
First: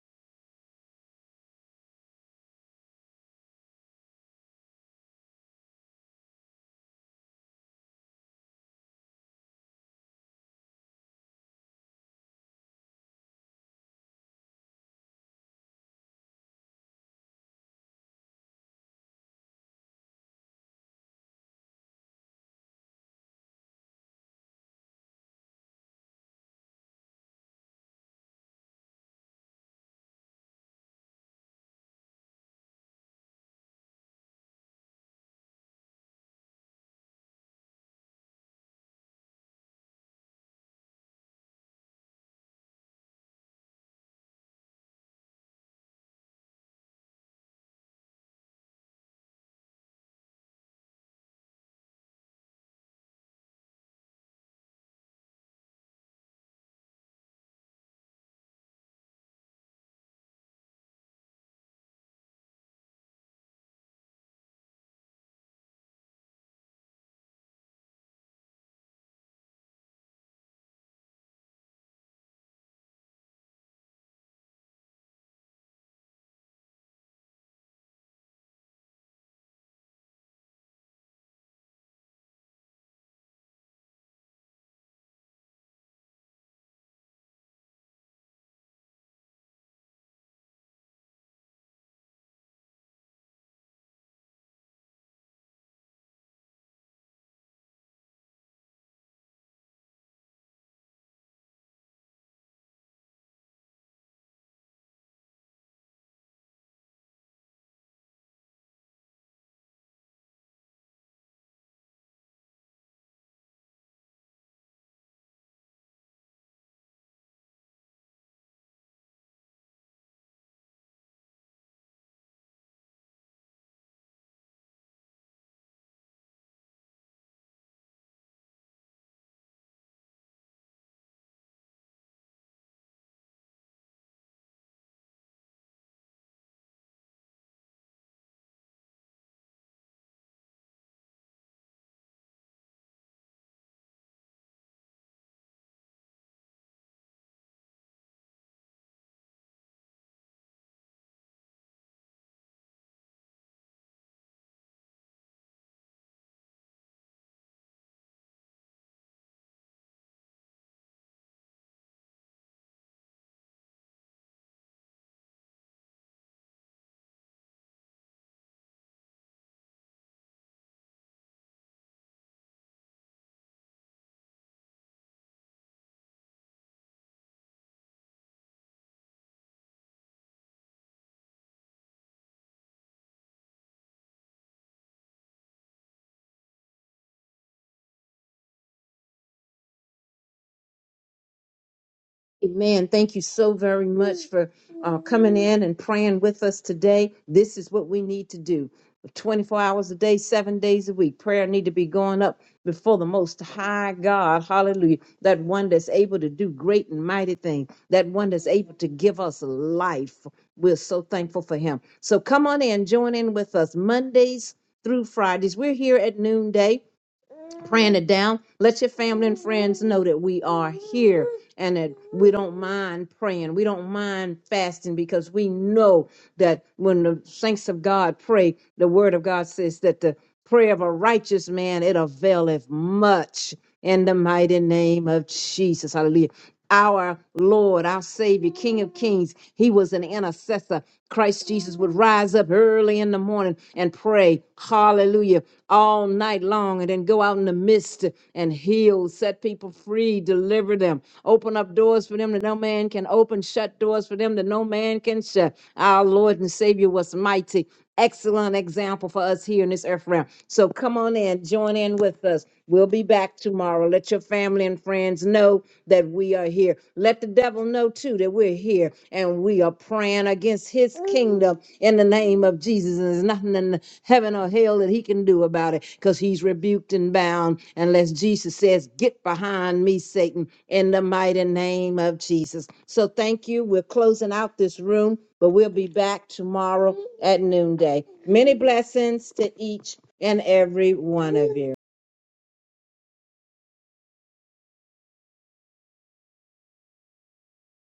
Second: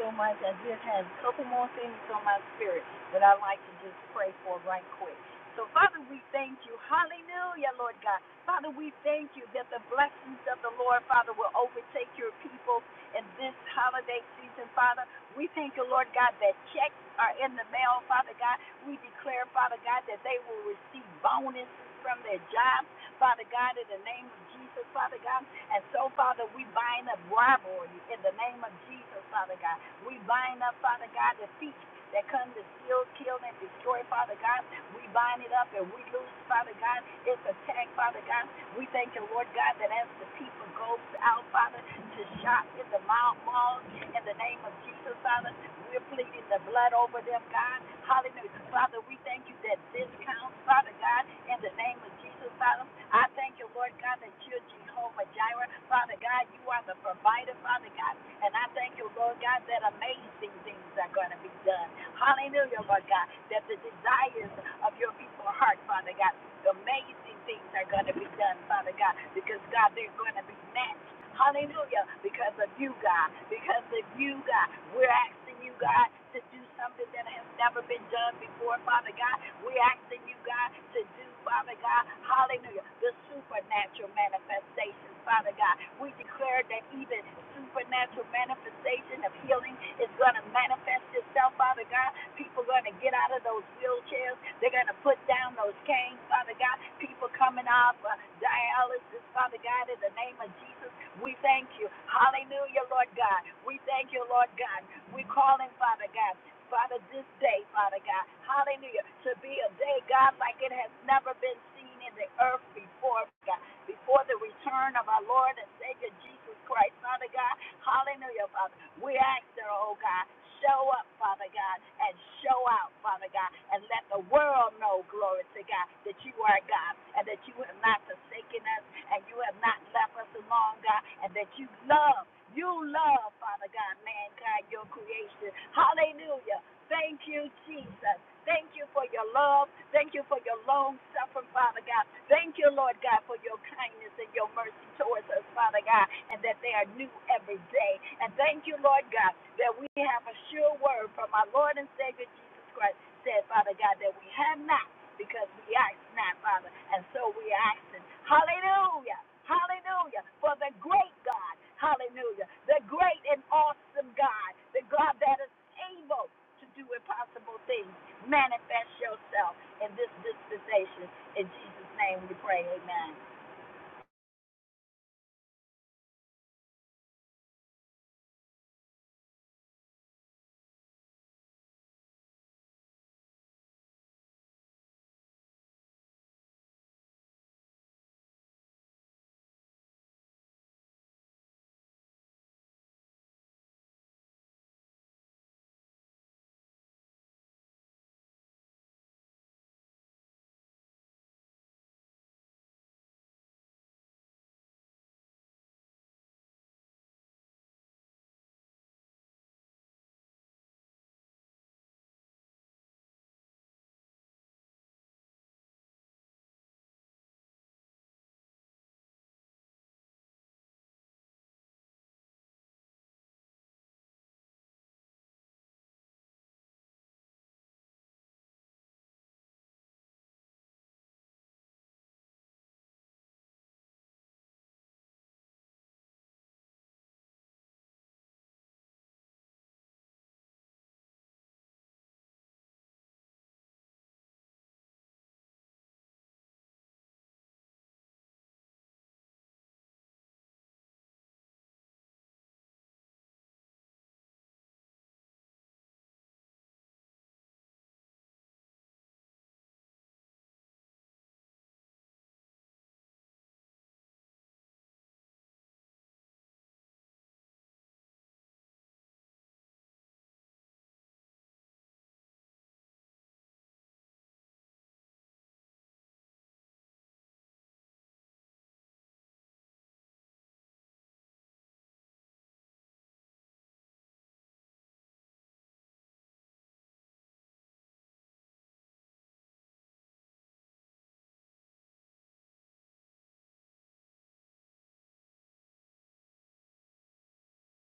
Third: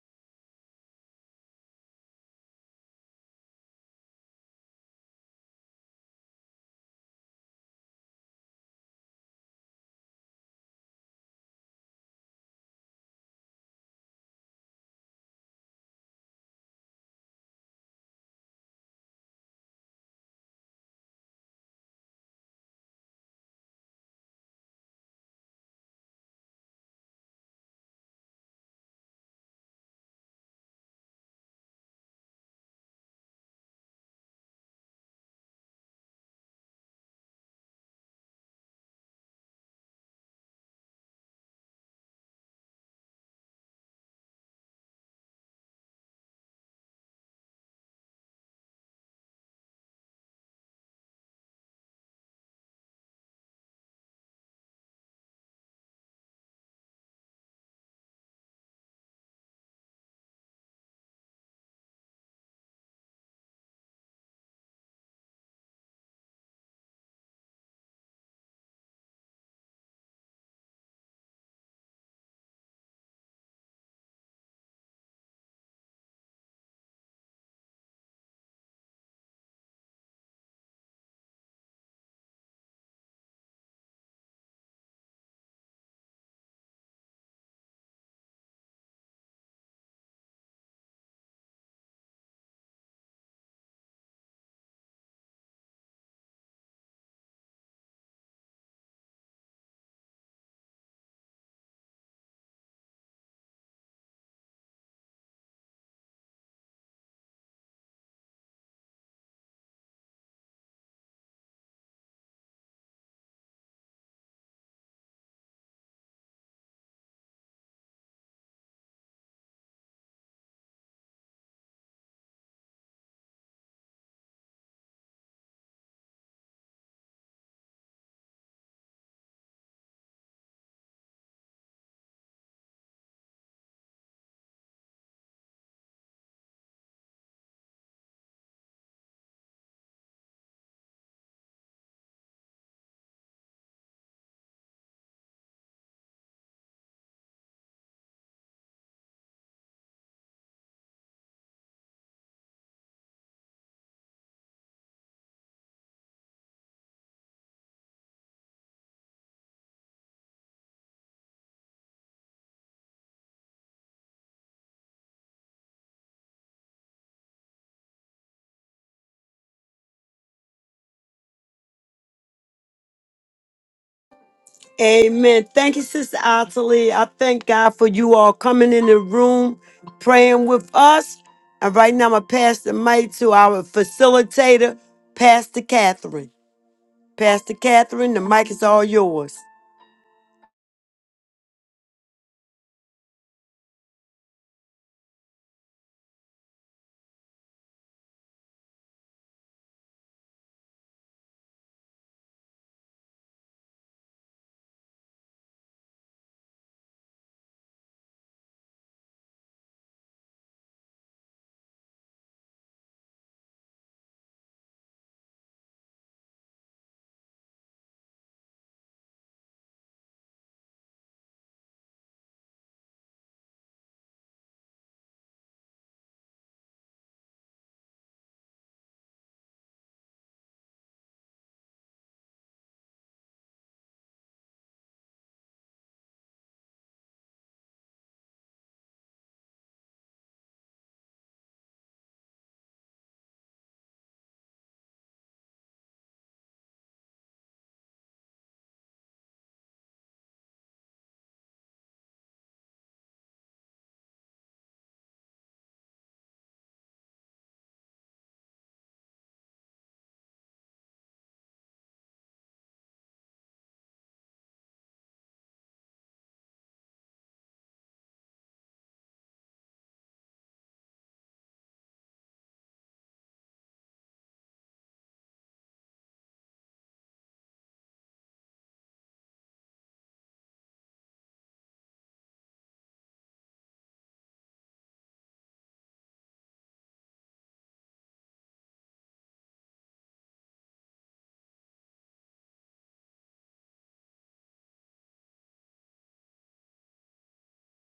B: so much. I just have a couple more things on my spirit that I'd like to just pray for right quick. So, Father, we thank you. Hallelujah, Lord God. Father, we thank you that the blessings of the Lord, Father, will overtake your people in this holiday season, Father. We thank you, Lord God, that checks are in the mail, Father God. We declare, Father God, that they will receive bonuses from their jobs, Father God, in the name of Jesus, Father God. And so, Father, we bind up rivalry in the name of Jesus, Father God. We bind up, Father God, defeat that comes to steal, kill, and destroy, Father God. We bind it up and we lose, Father God, its attack, Father God. We thank you, Lord God, that as the people go out, Father, to shop in the mall, malls, in the name of Jesus, Father, we're pleading the blood over them, God. Hallelujah. Father, we thank you that this counts, Father God, in the name of Jesus, Father. I thank you, Lord God, that you're Jehovah Jireh. Father God, you are the provider, Father God. And I thank you, Lord God, that amazing things are going to be done. Hallelujah, Lord God, that the desires of your people's heart, Father God, amazing things are going to be done, Father God, because God, they're going to be matched. Hallelujah. Because of you, God. Because of you, God. We're asking you, God, to do something that has never been done before, Father God. We're asking you, God, to do, Father God, hallelujah, the supernatural manifestations, Father God. We declare declare that even supernatural manifestation of healing is going to manifest itself, Father God. People are going to get out of those wheelchairs. They're going to put down those canes, Father God. People coming off uh, dialysis, Father God, in the name of Jesus. We thank you. Hallelujah, Lord God. We thank you, Lord God. We call in, Father God. Father, this day, Father God, hallelujah, to be a day, God, like it has never been seen in the earth before, God before the return of our Lord and Savior Jesus Christ, Father God. Hallelujah, Father. We ask that, oh God, show up, Father God, and show out, Father God, and let the world know, glory to God, that you are God and that you have not forsaken us and you have not left us alone, God, and that you love, you love, Father God, mankind, your creation. Hallelujah. Thank you, Jesus. Thank you for your love. Thank you for your long suffering, Father God. Thank you, Lord God, for your kindness and your mercy towards us, Father God, and that they are new every day. And thank you, Lord God, that we have a sure word from our Lord and Savior Jesus Christ, said, Father God, that we have not because we ask not, Father. And so we are asking, hallelujah, hallelujah, for the great God, hallelujah, the great and awesome God, the God that is able to do impossible things. Manifest yourself in this dispensation. In Jesus' name we pray. Amen.
A: Amen. Thank you, Sister Ottilie. I thank God for you all coming in the room, praying with us. And right now, I'm going to pass the mic to our facilitator, Pastor Catherine. Pastor Catherine, the mic is all yours.
C: Amen. Thank you so very much for uh, coming in and praying with us today. This is what we need to do 24 hours a day, seven days a week. Prayer need to be going up before the most high God. Hallelujah. That one that's able to do great and mighty things. That one that's able to give us life. We're so thankful for him. So come on in, join in with us Mondays through Fridays. We're here at noonday praying it down. Let your family and friends know that we are here and that we don't mind praying. We don't mind fasting because we know that when the saints of God pray, the word of God says that the prayer of a righteous man it availeth much in the mighty name of Jesus. Hallelujah. Our Lord, our Savior, King of Kings, He was an intercessor. Christ Jesus would rise up early in the morning and pray, hallelujah, all night long, and then go out in the mist and heal, set people free, deliver them, open up doors for them that no man can open, shut doors for them that no man can shut. Our Lord and Savior was mighty excellent example for us here in this earth realm. So come on in, join in with us. We'll be back tomorrow. Let your family and friends know that we are here. Let the devil know too that we're here and we are praying against his kingdom in the name of Jesus. And there's nothing in heaven or hell that he can do about it because he's rebuked and bound unless Jesus says, Get behind me, Satan, in the mighty name of Jesus. So thank you. We're closing out this room. But we'll be back tomorrow at noonday. Many blessings to each and every one of you.